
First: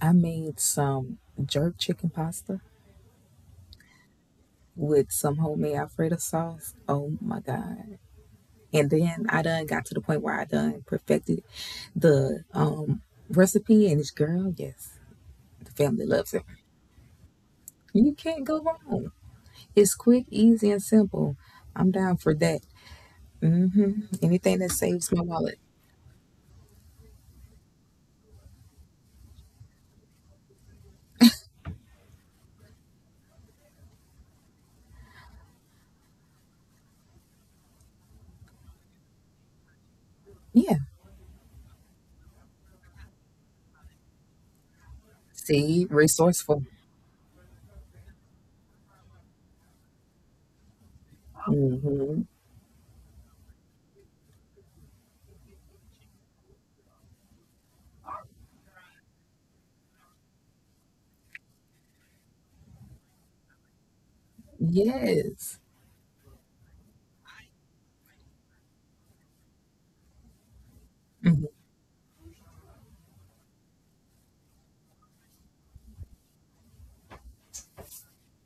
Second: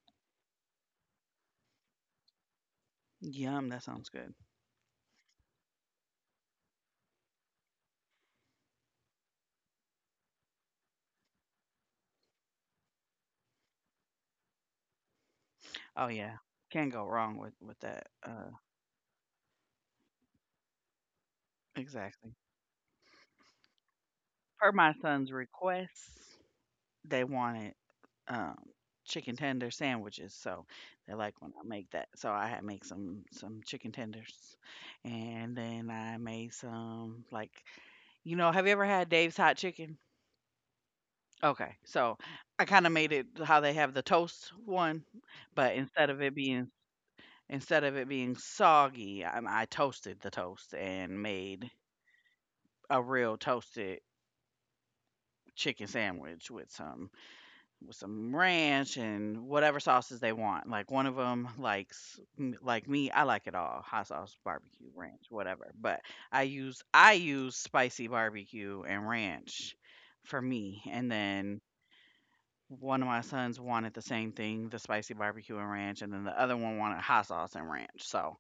Speaker 2: I made some jerk chicken pasta
Speaker 1: Yum, that sounds good.
Speaker 2: with some homemade alfredo sauce. Oh my god. And then I done got to the point where I done perfected the um recipe and this girl, yes, the family
Speaker 1: Oh,
Speaker 2: loves
Speaker 1: yeah.
Speaker 2: it.
Speaker 1: Can't go wrong with, with that.
Speaker 2: You can't
Speaker 1: Uh,
Speaker 2: go wrong. It's quick, easy and simple. I'm down for
Speaker 1: exactly.
Speaker 2: that. Mhm. Anything
Speaker 1: Per
Speaker 2: that
Speaker 1: my
Speaker 2: saves my
Speaker 1: son's
Speaker 2: wallet.
Speaker 1: request, they wanted um, chicken tender sandwiches. So they like when I make that. So I had make some some chicken tenders, and then I made some like, you know. Have you ever had Dave's hot chicken?
Speaker 2: Yeah.
Speaker 1: Okay, so I kind of made it how they have the toast one, but
Speaker 2: See,
Speaker 1: instead of it
Speaker 2: resourceful.
Speaker 1: being instead of it being soggy, I, I toasted the toast and made
Speaker 2: Mhm.
Speaker 1: a real toasted chicken sandwich with some with some ranch and whatever sauces they want. Like one of them likes m- like me, I like it all. Hot sauce, barbecue, ranch,
Speaker 2: Yes.
Speaker 1: whatever. But I use I use spicy barbecue and ranch for me. And
Speaker 2: Mhm.
Speaker 1: then one of my sons wanted the same thing, the spicy barbecue and ranch, and then the other one wanted hot sauce and ranch. So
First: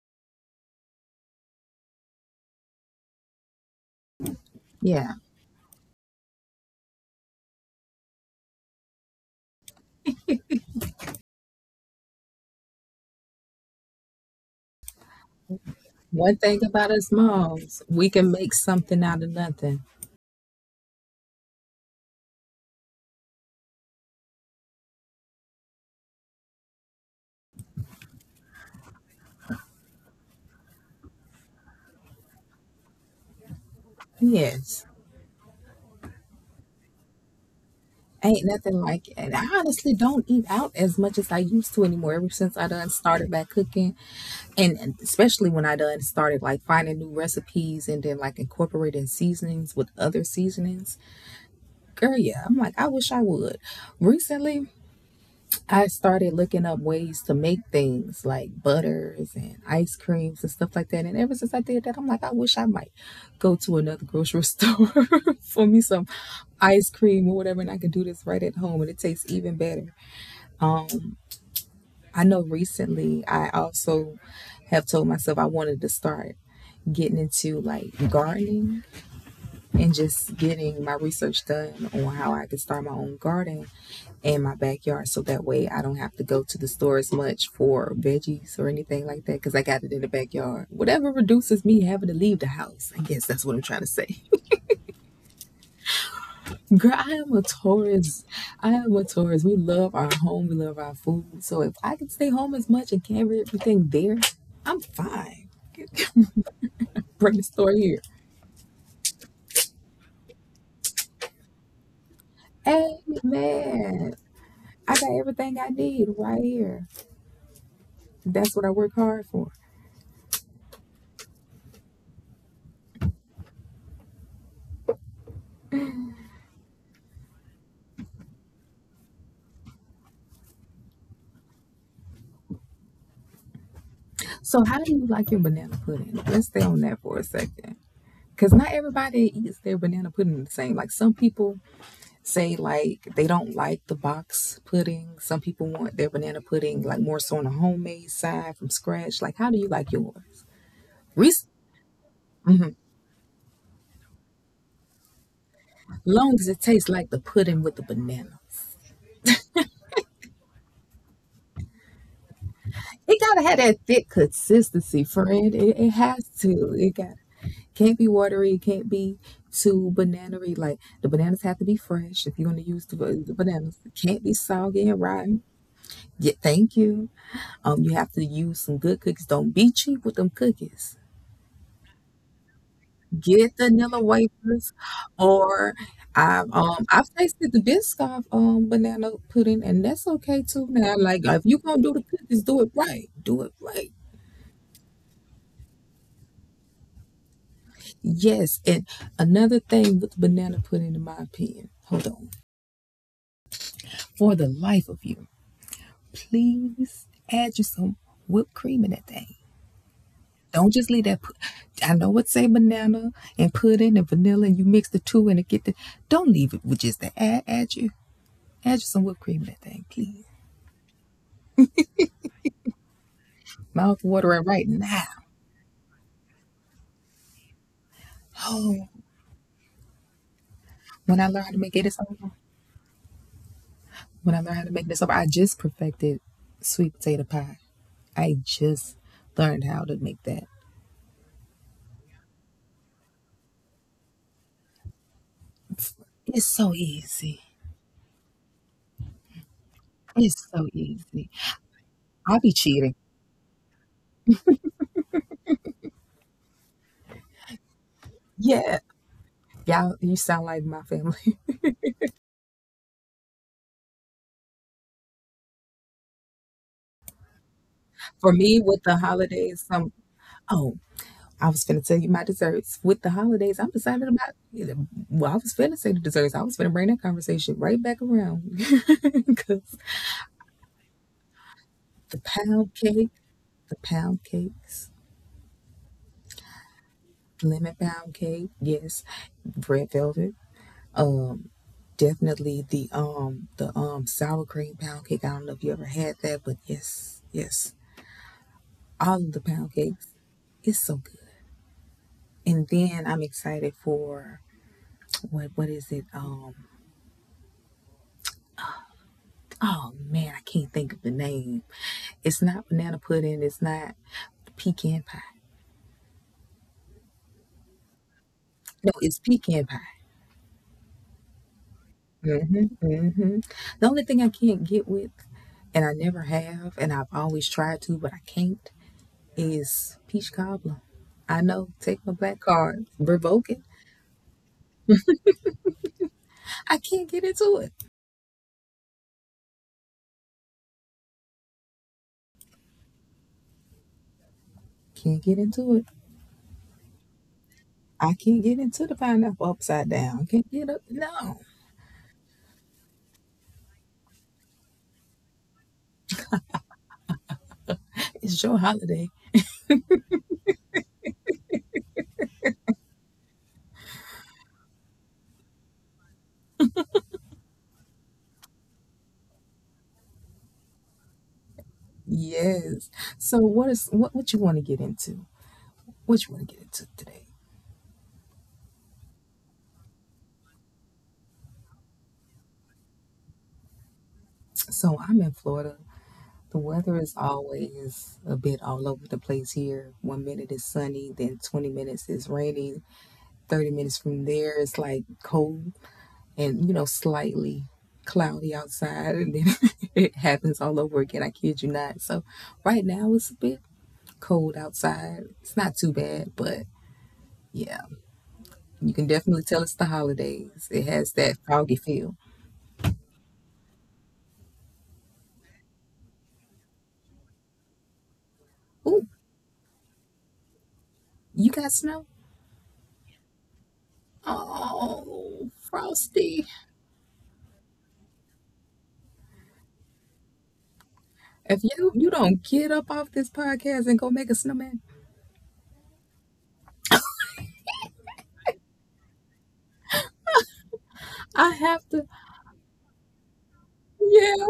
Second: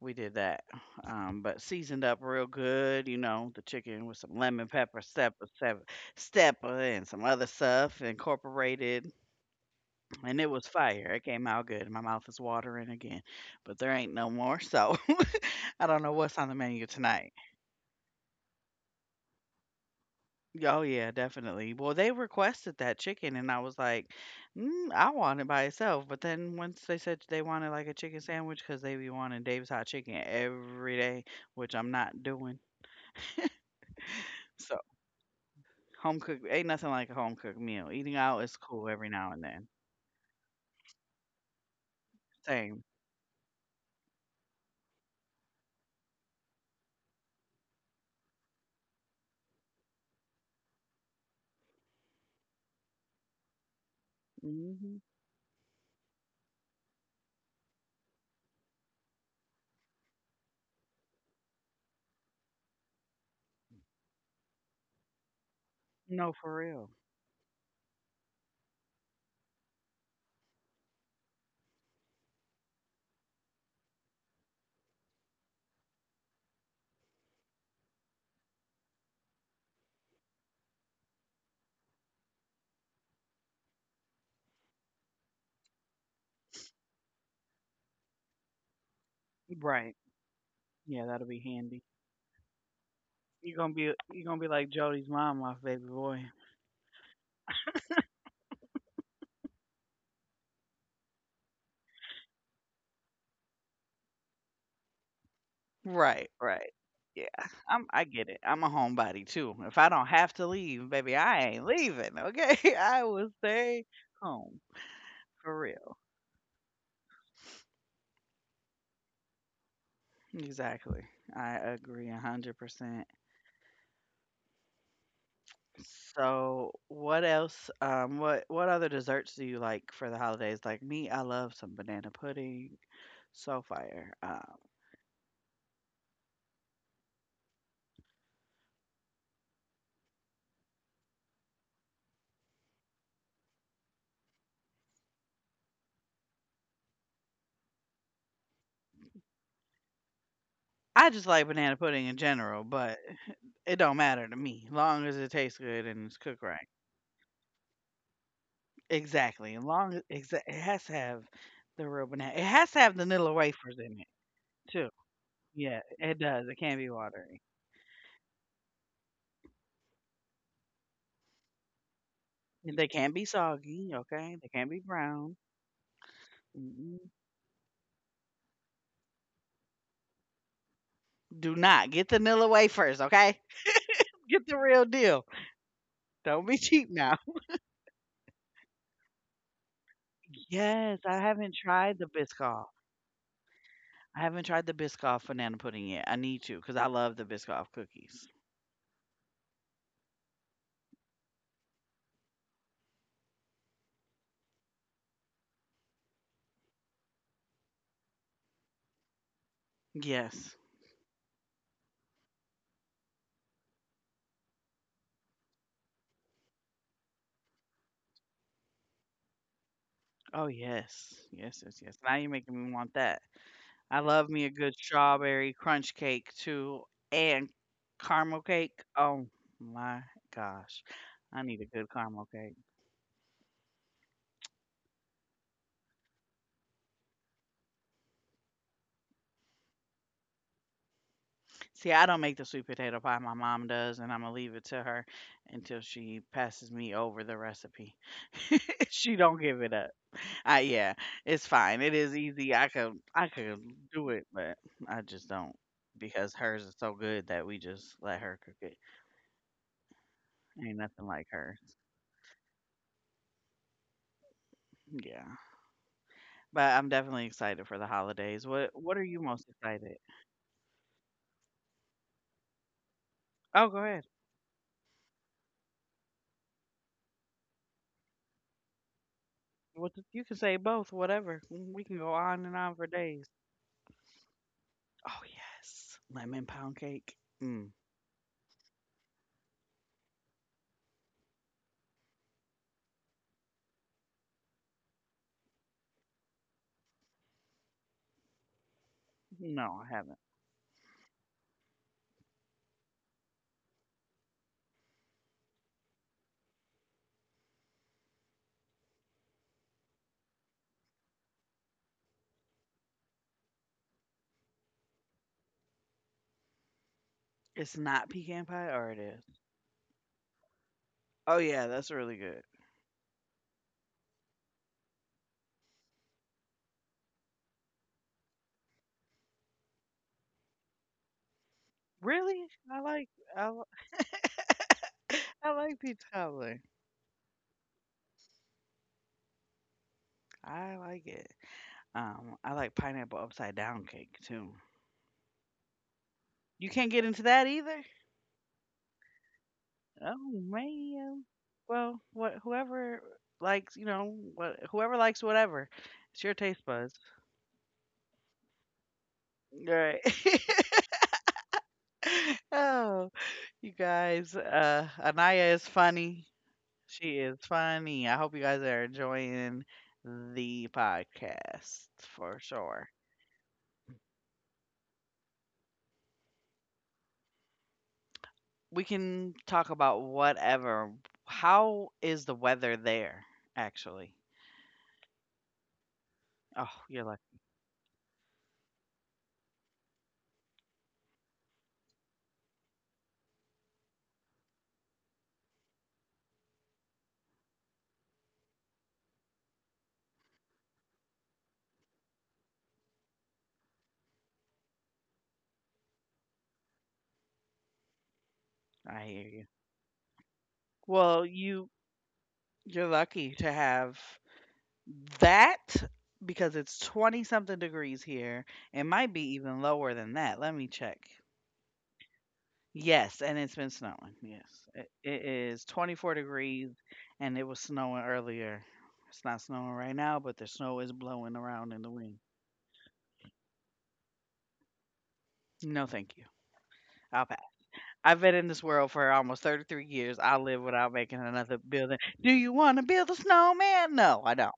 Speaker 1: we did that. Um, but seasoned up real good, you know, the chicken with some lemon pepper,
Speaker 2: Yeah.
Speaker 1: step, step, stepper and some other stuff incorporated, and it was fire. It came out good. My mouth is watering again, but there ain't no more. So I don't know
Speaker 2: One
Speaker 1: what's on
Speaker 2: thing
Speaker 1: the
Speaker 2: about
Speaker 1: menu
Speaker 2: us
Speaker 1: tonight.
Speaker 2: moms, we can make something out of nothing.
Speaker 1: Oh, yeah, definitely. Well, they requested that chicken, and I was like, mm, I want it by itself. But then once they said they wanted like a chicken sandwich, because they be wanting Dave's hot chicken every day, which I'm not doing.
Speaker 2: Yes.
Speaker 1: So home cooked, ain't nothing like a home cooked meal. Eating
Speaker 2: Ain't
Speaker 1: out is
Speaker 2: nothing
Speaker 1: cool
Speaker 2: like it.
Speaker 1: every
Speaker 2: And
Speaker 1: now
Speaker 2: I
Speaker 1: and then.
Speaker 2: honestly don't eat out as much as I used to anymore ever since I
Speaker 1: Same.
Speaker 2: done started back cooking. And and especially when I done started like finding new recipes and then like incorporating seasonings with other seasonings. Girl, yeah. I'm like, I wish I would. Recently,
Speaker 1: Hmm
Speaker 2: I started looking up ways to make things like butters and ice creams and stuff like that. And ever since I did that, I'm like, I wish I might go to another grocery store for me some
Speaker 1: No, for real.
Speaker 2: ice cream or whatever, and I can do this right at home, and it tastes even better. Um, I know recently I also have told myself I wanted to start getting into like gardening and just getting my research done on how I could start my own garden in my backyard so that way I don't have to go to the store as much for veggies or anything like that because I got
Speaker 1: Right.
Speaker 2: it in the backyard.
Speaker 1: Yeah,
Speaker 2: Whatever
Speaker 1: that'll be
Speaker 2: reduces
Speaker 1: handy.
Speaker 2: me having to leave the house. I guess that's
Speaker 1: You
Speaker 2: what I'm
Speaker 1: gonna
Speaker 2: trying to
Speaker 1: be you
Speaker 2: say.
Speaker 1: gonna be like Jody's mom, my baby boy.
Speaker 2: Girl, I am a Taurus. I am a Taurus. We love our home, we love our food. So if I can stay home as much and carry everything there, I'm fine.
Speaker 1: Right, right.
Speaker 2: Bring
Speaker 1: Yeah,
Speaker 2: the store
Speaker 1: I'm.
Speaker 2: here.
Speaker 1: I get it. I'm a homebody too. If I don't have to leave, baby, I ain't leaving. Okay, I will stay
Speaker 2: Amen.
Speaker 1: home
Speaker 2: I got
Speaker 1: for
Speaker 2: everything I
Speaker 1: real.
Speaker 2: need right here. That's what I work hard for.
Speaker 1: Exactly. I agree a hundred percent. So, what else? Um, what what other desserts do you like for the holidays? Like me, I love some banana pudding, so fire. Um,
Speaker 2: So how do you like your banana pudding? Let's stay on that for a second. Because not everybody eats their banana pudding the same. Like some people say, like they don't like the box pudding. Some people want their banana pudding like more so on the homemade side from scratch. Like, how do you like yours?
Speaker 1: I just like
Speaker 2: Reese,
Speaker 1: banana pudding in general, but it don't matter to me, long as it tastes good and it's
Speaker 2: long
Speaker 1: cooked
Speaker 2: as it
Speaker 1: right.
Speaker 2: tastes like the pudding with the banana.
Speaker 1: Exactly. And long exa it has to have the real banana. It has to have
Speaker 2: It
Speaker 1: vanilla
Speaker 2: gotta have
Speaker 1: wafers
Speaker 2: that
Speaker 1: in it
Speaker 2: thick
Speaker 1: too.
Speaker 2: consistency, friend.
Speaker 1: Yeah,
Speaker 2: It, it
Speaker 1: it
Speaker 2: has
Speaker 1: does. It
Speaker 2: to.
Speaker 1: can't be
Speaker 2: It got
Speaker 1: watery.
Speaker 2: can't be watery. It can't be too bananery. Like the bananas have to be fresh if you're gonna
Speaker 1: And they
Speaker 2: use the,
Speaker 1: can be
Speaker 2: the bananas.
Speaker 1: soggy.
Speaker 2: It can't be
Speaker 1: Okay. They can be
Speaker 2: soggy and
Speaker 1: brown.
Speaker 2: rotten. Yeah, thank
Speaker 1: Mm-mm.
Speaker 2: you. Um, you have to use some good cookies. Don't be cheap with them cookies.
Speaker 1: Do not get the vanilla wafers. Okay.
Speaker 2: Get vanilla
Speaker 1: Get the
Speaker 2: wafers,
Speaker 1: real deal.
Speaker 2: or
Speaker 1: Don't
Speaker 2: I've
Speaker 1: be cheap
Speaker 2: um I've
Speaker 1: now.
Speaker 2: tasted the Biscoff um banana pudding, and that's okay too. Now,
Speaker 1: Yes, I
Speaker 2: like if
Speaker 1: haven't
Speaker 2: you're gonna do
Speaker 1: tried the
Speaker 2: the cookies, do
Speaker 1: Biscoff.
Speaker 2: it right. Do it right.
Speaker 1: I haven't tried the Biscoff banana pudding yet. I need to because I love the Biscoff cookies.
Speaker 2: Yes, and another thing with the banana pudding, in my opinion, hold on, for the life of you, please add you some whipped cream in that thing.
Speaker 1: Yes.
Speaker 2: Don't just leave that. I know it say banana and pudding and vanilla, and you mix the two and it get the. Don't leave it with just that. Add, add you, add you some whipped cream in that thing, please.
Speaker 1: Oh yes. Yes. Yes. Yes. Now you're making me want that. I
Speaker 2: Mouth
Speaker 1: love me
Speaker 2: watering
Speaker 1: a
Speaker 2: right
Speaker 1: good
Speaker 2: now.
Speaker 1: strawberry crunch cake too, and caramel cake.
Speaker 2: Oh,
Speaker 1: Oh my gosh,
Speaker 2: when I
Speaker 1: I
Speaker 2: learn how
Speaker 1: need
Speaker 2: to
Speaker 1: a
Speaker 2: make
Speaker 1: good
Speaker 2: it, it's
Speaker 1: caramel
Speaker 2: over.
Speaker 1: cake.
Speaker 2: When I learn how to make this up. I just perfected sweet potato pie. I just learned how to make that.
Speaker 1: See, I don't make the sweet potato pie. My mom does, and I'm gonna leave it to her until she
Speaker 2: It's
Speaker 1: passes
Speaker 2: so
Speaker 1: me over the
Speaker 2: easy.
Speaker 1: recipe. She don't give it up.
Speaker 2: It's
Speaker 1: I
Speaker 2: so
Speaker 1: yeah,
Speaker 2: easy.
Speaker 1: it's fine. It is
Speaker 2: I'll
Speaker 1: easy.
Speaker 2: be
Speaker 1: I could
Speaker 2: cheating.
Speaker 1: I could do it, but I just don't because hers is so good that we just let her cook it.
Speaker 2: Yeah. Y'all, you sound like
Speaker 1: Ain't
Speaker 2: my
Speaker 1: nothing like
Speaker 2: family.
Speaker 1: hers. Yeah. But I'm definitely excited for the
Speaker 2: For
Speaker 1: holidays.
Speaker 2: me,
Speaker 1: What
Speaker 2: with
Speaker 1: What
Speaker 2: the
Speaker 1: are you most
Speaker 2: holidays, some,
Speaker 1: excited?
Speaker 2: oh, I was finna tell you my desserts. With the holidays,
Speaker 1: Oh,
Speaker 2: I'm
Speaker 1: go ahead.
Speaker 2: excited about. Well, I was finna say the desserts. I was finna bring that conversation right back around because
Speaker 1: What th- you can say both, whatever. We can go
Speaker 2: the
Speaker 1: on and on
Speaker 2: pound
Speaker 1: for
Speaker 2: cake,
Speaker 1: days.
Speaker 2: the pound cakes,
Speaker 1: Oh yes, lemon pound cake. Mm.
Speaker 2: lemon pound cake, yes, red velvet. Um, definitely the um the um sour cream pound cake. I don't know if you ever had that, but yes, yes, all of the pound
Speaker 1: No, I
Speaker 2: cakes.
Speaker 1: haven't.
Speaker 2: It's so good. And then I'm excited for what what is it? Um, oh man, I can't think of the name. It's not banana pudding. It's not pecan pie.
Speaker 1: It's not pecan pie, or it
Speaker 2: No,
Speaker 1: is.
Speaker 2: it's pecan pie.
Speaker 1: Oh yeah, that's really good.
Speaker 2: Hmm. The only thing I can't get with, and I never have, and I've always tried to, but I can't, is peach cobbler. I know, take my
Speaker 1: Really,
Speaker 2: black
Speaker 1: I
Speaker 2: card,
Speaker 1: like I,
Speaker 2: revoke
Speaker 1: li-
Speaker 2: it.
Speaker 1: I like peach cobbler.
Speaker 2: I can't get into it.
Speaker 1: I like it. Um, I like pineapple upside down cake too.
Speaker 2: Can't get into it.
Speaker 1: You can't get into that either.
Speaker 2: I can't get into the pineapple upside down.
Speaker 1: Oh
Speaker 2: Can't get up.
Speaker 1: man.
Speaker 2: No,
Speaker 1: Well, what whoever likes, you know, what whoever likes whatever. It's your taste buds.
Speaker 2: it's your holiday.
Speaker 1: Right. oh, you guys, uh Anaya is funny. She is funny. I hope you guys are enjoying the podcast for sure.
Speaker 2: Yes. So what is what? What you want to get into? What you want to get into today?
Speaker 1: We can talk about whatever. How is the weather there actually?
Speaker 2: So I'm in Florida. The
Speaker 1: Oh,
Speaker 2: weather
Speaker 1: you're
Speaker 2: is
Speaker 1: lucky.
Speaker 2: always a bit all over the place here. One minute is sunny, then twenty minutes is rainy. thirty minutes from there, it's like cold and, you know, slightly cloudy outside. And then it happens all over again. I kid you not. So right now, it's a bit cold outside. It's not too bad, but yeah, you
Speaker 1: I
Speaker 2: can
Speaker 1: hear you.
Speaker 2: definitely tell it's the holidays. It has
Speaker 1: Well,
Speaker 2: that
Speaker 1: you
Speaker 2: foggy feel.
Speaker 1: you're lucky to have that because it's twenty something degrees here. It might
Speaker 2: Ooh,
Speaker 1: be even lower than that. Let me check.
Speaker 2: you got snow?
Speaker 1: Yes, and it's been snowing. Yes. It, it
Speaker 2: Oh,
Speaker 1: is twenty-four
Speaker 2: frosty.
Speaker 1: degrees and it was snowing earlier. It's not snowing right now, but the snow is blowing
Speaker 2: If
Speaker 1: around in the
Speaker 2: you you
Speaker 1: wind.
Speaker 2: don't get up off this podcast and go make a snowman,
Speaker 1: No, thank you. I'll pass. I've been in this world for almost thirty-three years. I'll live without making another
Speaker 2: I have
Speaker 1: building.
Speaker 2: to.
Speaker 1: Do you want to build a snowman? No, I
Speaker 2: Yeah,
Speaker 1: don't.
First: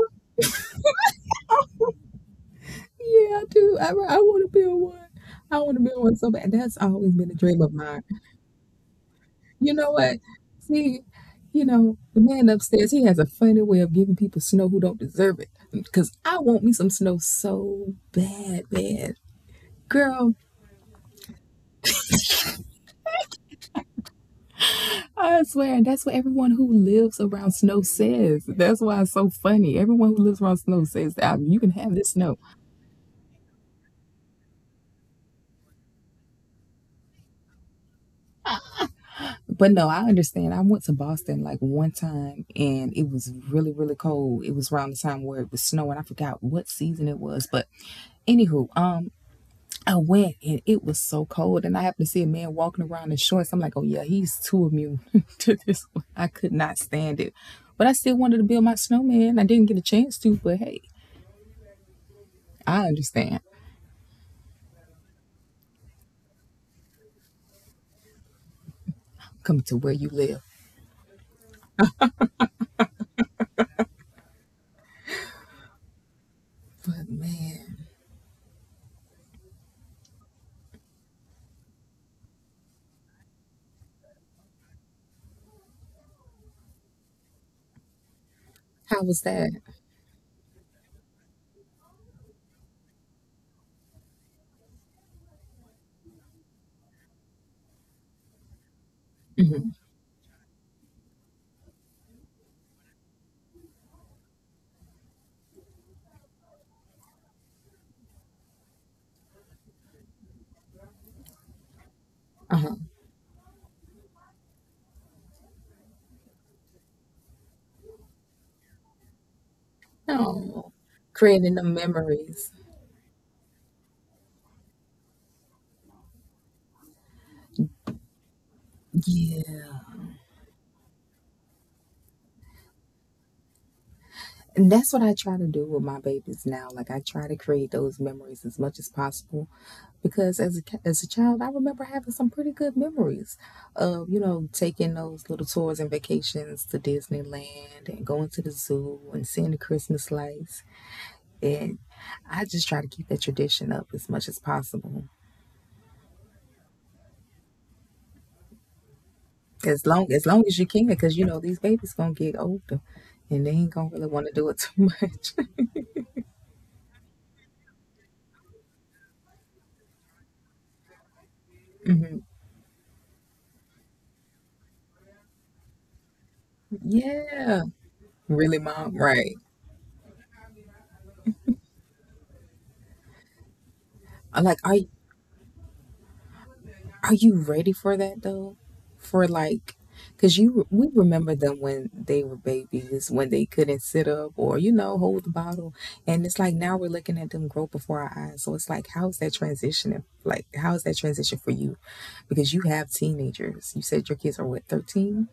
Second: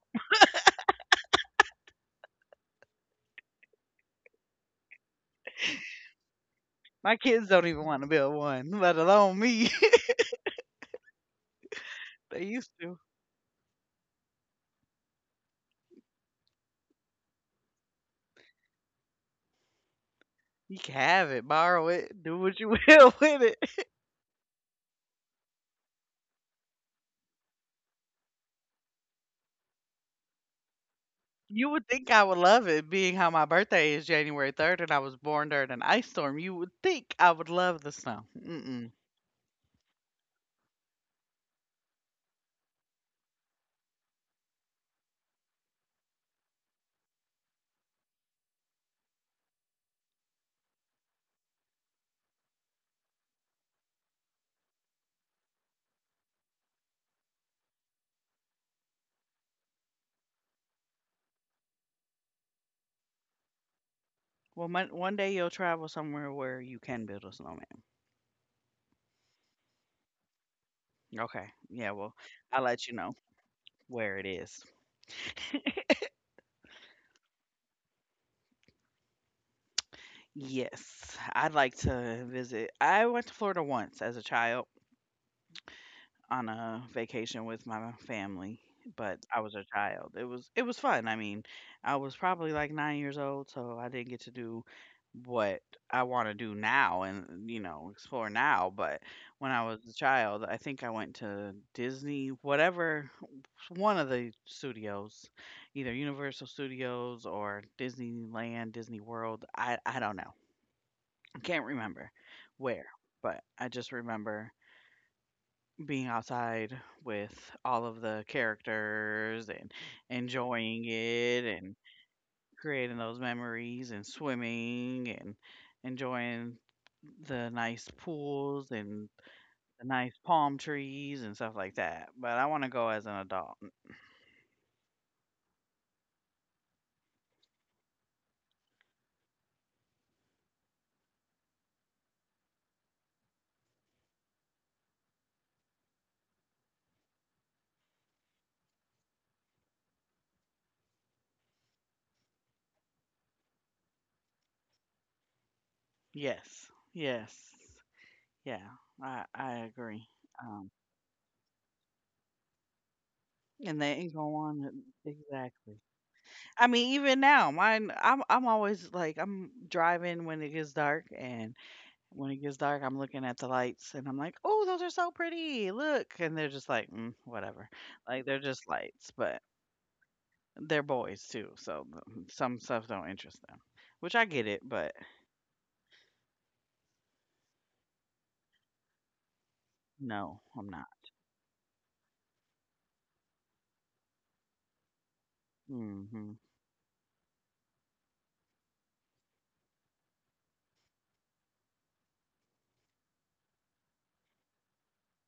Speaker 2: yeah, I do. I, I want to build one. I want to build one so bad. That's always
Speaker 1: My
Speaker 2: been a
Speaker 1: kids
Speaker 2: dream
Speaker 1: don't
Speaker 2: of
Speaker 1: even want
Speaker 2: mine.
Speaker 1: to build one, let alone me.
Speaker 2: You know what? See, you know the
Speaker 1: They
Speaker 2: man
Speaker 1: used
Speaker 2: upstairs.
Speaker 1: to.
Speaker 2: He has a funny way of giving people snow who don't deserve it. Cause I want me some snow so bad, man. Girl,
Speaker 1: You can have it, borrow it, do what you will with it.
Speaker 2: I swear, and that's what everyone who lives around snow says. That's why it's so funny. Everyone who lives around snow says that you
Speaker 1: You
Speaker 2: can
Speaker 1: would
Speaker 2: have
Speaker 1: think
Speaker 2: this
Speaker 1: I would
Speaker 2: snow."
Speaker 1: love it, being how my birthday is January third and I was born during an ice storm. You would think I would love the snow. Mm-mm.
Speaker 2: But no, I understand. I went to Boston like one time and it was really, really cold. It was around the time where it was snowing. I forgot what season it was. But anywho, um, I went and it was so cold. And I happened to see a man walking around in shorts. I'm like, oh yeah, he's too immune to this one. I could not stand it. But I still wanted to build my snowman. I didn't get a chance to, but hey, I understand.
Speaker 1: Well, mon one day you'll travel somewhere where you can build a snowman.
Speaker 2: Come to where you live.
Speaker 1: Okay. Yeah, well, I'll let you know where it is.
Speaker 2: But man,
Speaker 1: Yes, I'd like to visit. I went to Florida once as a child on a vacation with my family,
Speaker 2: how
Speaker 1: but
Speaker 2: was
Speaker 1: I
Speaker 2: that?
Speaker 1: was a child. It was it was fun. I mean, I was probably like nine years old, so I didn't get to do what I want to do now and, you know, explore now, but when I
Speaker 2: Hmm.
Speaker 1: was a child, I think I went to Disney, whatever one of the studios, either Universal Studios or Disneyland, Disney World. I I don't know. I can't remember
Speaker 2: Uh-huh.
Speaker 1: where, but I just remember being outside with all of the characters and
Speaker 2: Oh,
Speaker 1: enjoying it
Speaker 2: creating the
Speaker 1: and
Speaker 2: memories.
Speaker 1: creating those memories and swimming and enjoying the nice pools and
Speaker 2: Yeah.
Speaker 1: the nice palm trees and stuff like that. But I want to go as an adult.
Speaker 2: And that's what I try to do with my babies now. Like I try to create those memories as much as possible, because as a as a child, I remember having some pretty good memories of you know taking those little tours and vacations to Disneyland and going to the zoo and seeing the Christmas lights. And I just try to keep that tradition up as much as possible,
Speaker 1: Yes. Yes. Yeah. I I
Speaker 2: as long
Speaker 1: agree.
Speaker 2: as long as you
Speaker 1: Um
Speaker 2: can, because you know these babies gonna get older, and they ain't
Speaker 1: and
Speaker 2: gonna
Speaker 1: they
Speaker 2: really
Speaker 1: ain't
Speaker 2: want to
Speaker 1: go
Speaker 2: do it too
Speaker 1: on,
Speaker 2: much.
Speaker 1: exactly. I mean, even now, mine. I'm I'm always like I'm driving when it gets dark, and
Speaker 2: Mhm.
Speaker 1: when it gets dark, I'm looking at the lights and I'm like, "Oh, those are so pretty. Look." And they're just like, "Mm,
Speaker 2: Yeah,
Speaker 1: whatever." Like they're
Speaker 2: really,
Speaker 1: just
Speaker 2: mom,
Speaker 1: lights,
Speaker 2: right.
Speaker 1: but they're boys too, so th- some stuff don't interest them. Which I
Speaker 2: I
Speaker 1: get
Speaker 2: like,
Speaker 1: it,
Speaker 2: are
Speaker 1: but
Speaker 2: Are you ready for that though? For like, cause
Speaker 1: no,
Speaker 2: you
Speaker 1: I'm
Speaker 2: we
Speaker 1: not.
Speaker 2: remember them when they were babies, when they couldn't sit up or you know hold the bottle, and
Speaker 1: Hmm.
Speaker 2: it's like now we're looking at them grow before our eyes. So it's like, how's that transition? Like, how's that transition for you? Because you have teenagers. You said your kids are what, thirteen?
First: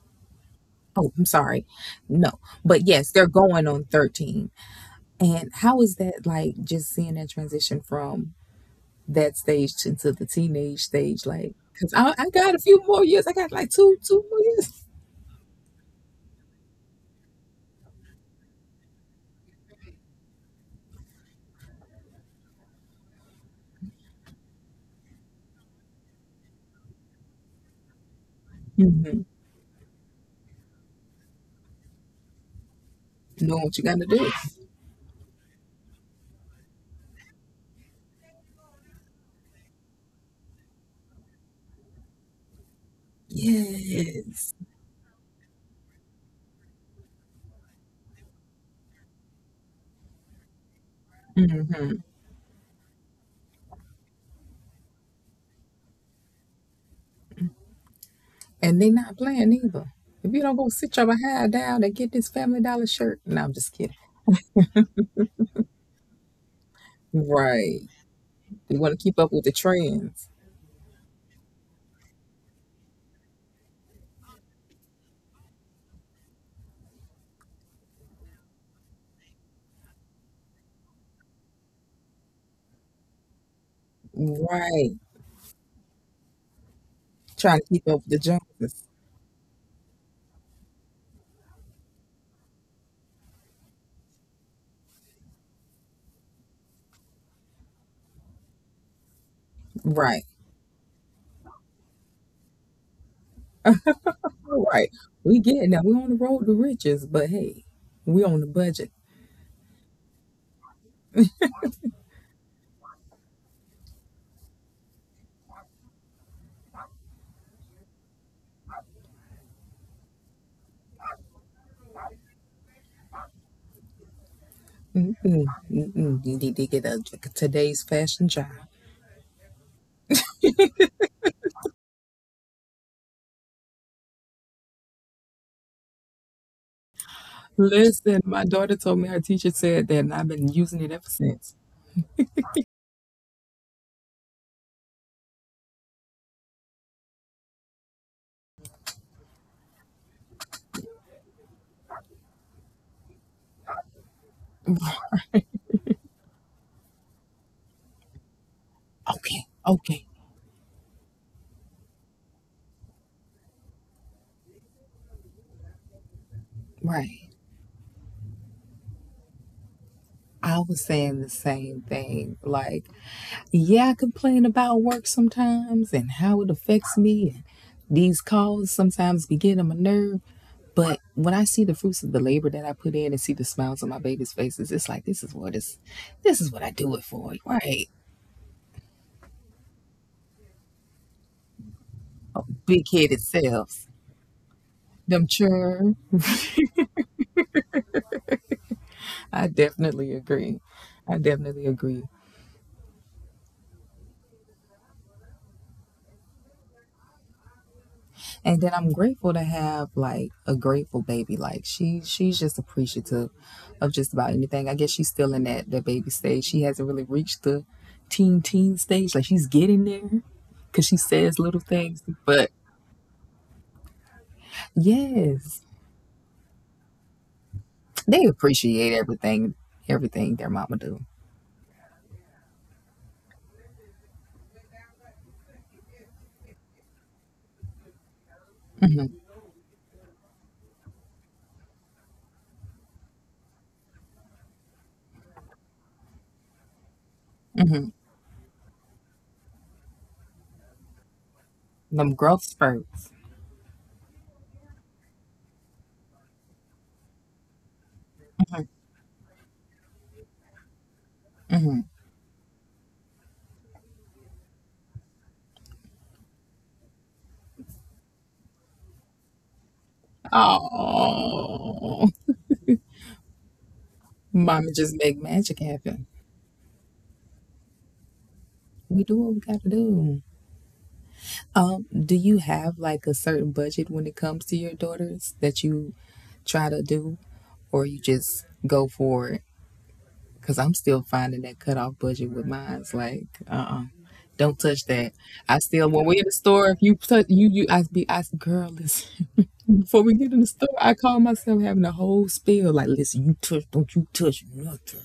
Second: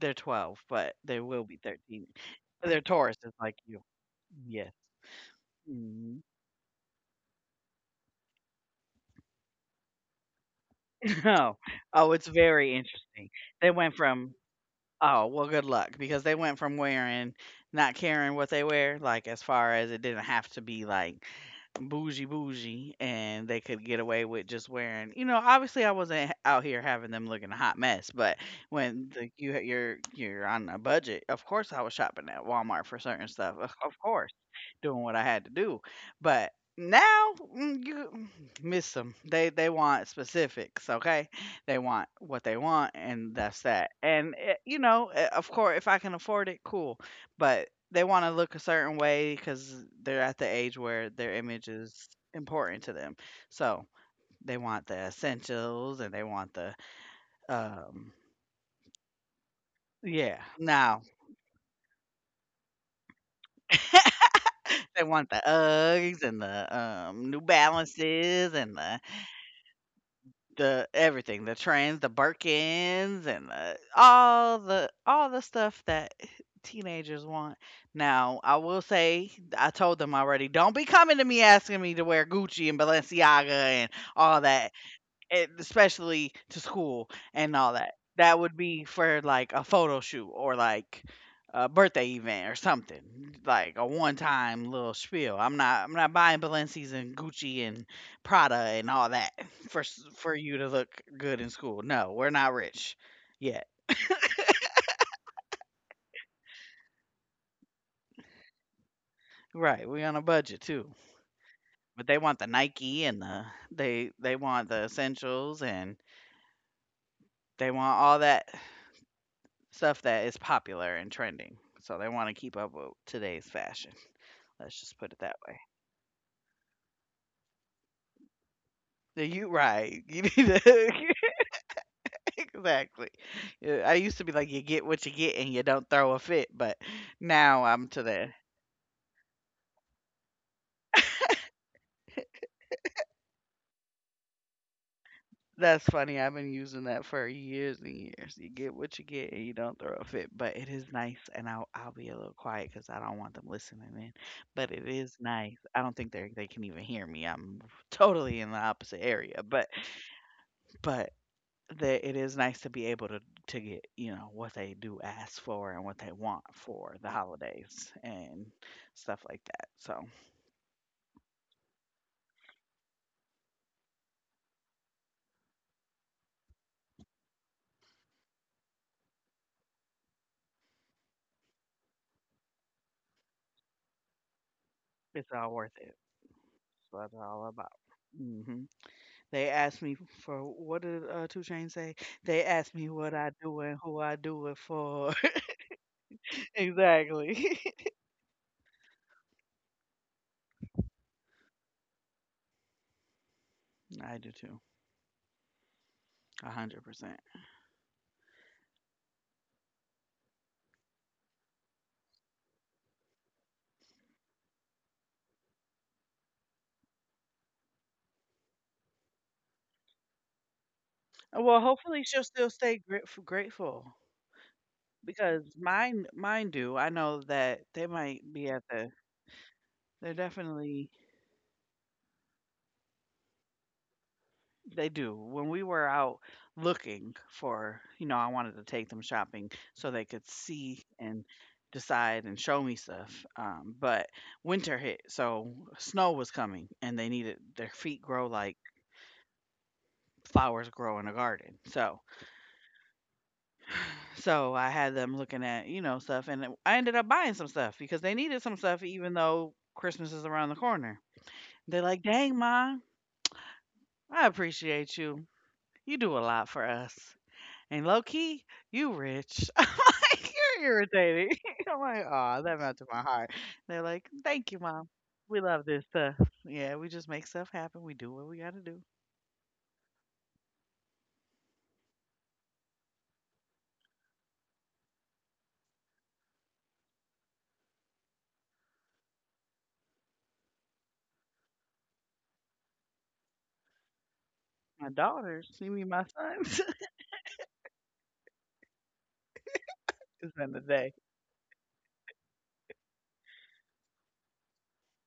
Speaker 1: They're twelve, but
Speaker 2: Oh,
Speaker 1: they
Speaker 2: I'm
Speaker 1: will be
Speaker 2: sorry,
Speaker 1: thirteen.
Speaker 2: no,
Speaker 1: They're
Speaker 2: but yes, they're
Speaker 1: Tauruses like
Speaker 2: going
Speaker 1: you.
Speaker 2: on thirteen.
Speaker 1: Yes.
Speaker 2: And how is that
Speaker 1: Mhm.
Speaker 2: like? Just seeing that transition from that stage into the teenage stage, like,
Speaker 1: Oh,
Speaker 2: because
Speaker 1: oh,
Speaker 2: I,
Speaker 1: it's
Speaker 2: I got a
Speaker 1: very
Speaker 2: few more years.
Speaker 1: interesting.
Speaker 2: I got like
Speaker 1: They went
Speaker 2: two, two
Speaker 1: from
Speaker 2: more years.
Speaker 1: Oh, well, good luck because they went from wearing not caring what they wear, like as far as it didn't have to be like bougie bougie and they could get away with just wearing, you know, obviously i wasn't h- out here having them looking a hot mess, but when
Speaker 2: Hmm.
Speaker 1: the, you you're you're on a budget, of course I was shopping at Walmart for certain stuff,
Speaker 2: Know
Speaker 1: of
Speaker 2: what you
Speaker 1: of
Speaker 2: got to
Speaker 1: course
Speaker 2: do.
Speaker 1: doing what I had to do. But now mm, you mm, miss them. They they want specifics, okay? They want what they want, and that's that. And eh,
Speaker 2: Yes.
Speaker 1: you know, eh, of course, if I can afford it, cool. But they want to look a certain way because they're at the age where their image is
Speaker 2: Hmm.
Speaker 1: important to them. So they want the essentials, and they want the um.
Speaker 2: And they not playing either. If
Speaker 1: Yeah.
Speaker 2: you don't go sit
Speaker 1: Now
Speaker 2: your behind down and get this Family Dollar shirt. No, I'm just kidding.
Speaker 1: they want the Uggs and the um, New
Speaker 2: Right.
Speaker 1: Balances and
Speaker 2: You
Speaker 1: the
Speaker 2: want to keep up with the trends.
Speaker 1: The everything, the trends, the Birkins, and the, all the all the stuff that teenagers want. Now, I will say, I told them already, don't be coming to me asking me to wear Gucci and Balenciaga and all that,
Speaker 2: Right.
Speaker 1: e- especially to school and
Speaker 2: Trying to
Speaker 1: all
Speaker 2: keep
Speaker 1: that.
Speaker 2: up with the
Speaker 1: That would be
Speaker 2: Joneses.
Speaker 1: for like a photo shoot or like a birthday event or something, like a one-time little spiel. I'm not I'm not buying Balenci's and Gucci and Prada and all that for s-
Speaker 2: Right.
Speaker 1: for you to look good in school. No, we're not rich yet.
Speaker 2: All right. We getting that. We on the road to riches, but hey, we on the budget.
Speaker 1: Right, we on a budget too. But they want the Nike and the, they they want the essentials and they want all that stuff that is popular and trending, so they wanna keep up with today's fashion. Let's just put it that
Speaker 2: Mm-mm,
Speaker 1: way.
Speaker 2: mm-mm. You need to get a like, today's fashion job.
Speaker 1: Yeah, you right. You need to exactly. Yeah, I used to be like, "You get what you get, and you don't throw a fit," but now I'm to
Speaker 2: Listen,
Speaker 1: the
Speaker 2: my daughter told me her teacher said that, and I've been using it ever since.
Speaker 1: that's funny, I've been using that for years and years. You get what you get, and you don't throw a fit, but it is nice, and I'll I'll be a little quiet because I don't want them listening in, but it is nice. I don't think they they can even hear me, I'm totally in the opposite area,
Speaker 2: Okay,
Speaker 1: but
Speaker 2: okay,
Speaker 1: but that it is nice to be able to to get, you know, what they do ask for and what they want for the
Speaker 2: right.
Speaker 1: holidays and stuff like that. So
Speaker 2: I was saying the same thing. Like, yeah, I complain about work sometimes and how it affects me. And these calls sometimes be getting on my nerve. But when I see the fruits of the labor that I put in and see the smiles on my babies' faces, it's like
Speaker 1: it's
Speaker 2: this is
Speaker 1: all
Speaker 2: what
Speaker 1: worth
Speaker 2: it's,
Speaker 1: it.
Speaker 2: this is what I
Speaker 1: That's
Speaker 2: do
Speaker 1: what
Speaker 2: it
Speaker 1: it's
Speaker 2: for,
Speaker 1: all about.
Speaker 2: right?
Speaker 1: Hmm. They asked me for what did uh, Two Chains say? They asked me
Speaker 2: Big
Speaker 1: what
Speaker 2: headed
Speaker 1: I do and
Speaker 2: selves.
Speaker 1: who I do it for.
Speaker 2: Them sure.
Speaker 1: Exactly.
Speaker 2: I definitely agree. I definitely agree.
Speaker 1: I do too. A hundred percent.
Speaker 2: And then I'm grateful to have like a grateful baby. Like she she's just appreciative of just about anything. I guess she's still in that that baby stage. She hasn't really reached the teen teen stage. Like she's getting there because she says little
Speaker 1: Well,
Speaker 2: things.
Speaker 1: hopefully she'll
Speaker 2: But
Speaker 1: still stay grat- grateful because
Speaker 2: yes,
Speaker 1: mine mine do. I know that they
Speaker 2: they
Speaker 1: might be at
Speaker 2: appreciate
Speaker 1: the.
Speaker 2: everything
Speaker 1: They're
Speaker 2: everything their mama
Speaker 1: definitely
Speaker 2: do.
Speaker 1: they do. When we were out looking for, you know, I wanted to take them shopping so they could see and decide and show me stuff. Um, but winter hit, so snow was coming, and they needed their feet grow like flowers grow in a garden. So,
Speaker 2: Them growth spurts.
Speaker 1: so I had them looking at, you know, stuff, and I ended up buying some stuff because they needed some stuff, even though Christmas is around the corner. They're like, "Dang, ma, I appreciate you. You do a lot for us." And low key, you rich. I'm like, you're irritating. I'm like,
Speaker 2: Oh,
Speaker 1: oh, that melted my heart. They're like, thank you,
Speaker 2: mama
Speaker 1: mom.
Speaker 2: just make
Speaker 1: We
Speaker 2: magic
Speaker 1: love this
Speaker 2: happen.
Speaker 1: stuff. Yeah, we just make stuff happen. We do what we got to do.
Speaker 2: We do what we gotta do. Um, do you have like a certain budget when it comes to your daughters that you try to do, or you just go for it? Cause I'm still finding that cutoff budget with mine. It's like, uh, uh do not touch
Speaker 1: My
Speaker 2: that.
Speaker 1: daughters,
Speaker 2: I
Speaker 1: see me,
Speaker 2: still,
Speaker 1: my
Speaker 2: when we in the
Speaker 1: sons.
Speaker 2: store, if you touch, you, you, I be, I, girl, listen. Before we
Speaker 1: It's
Speaker 2: get in the
Speaker 1: in the
Speaker 2: store,
Speaker 1: day.
Speaker 2: I call myself having a whole spiel. Like, listen, you touch, don't you touch nothing.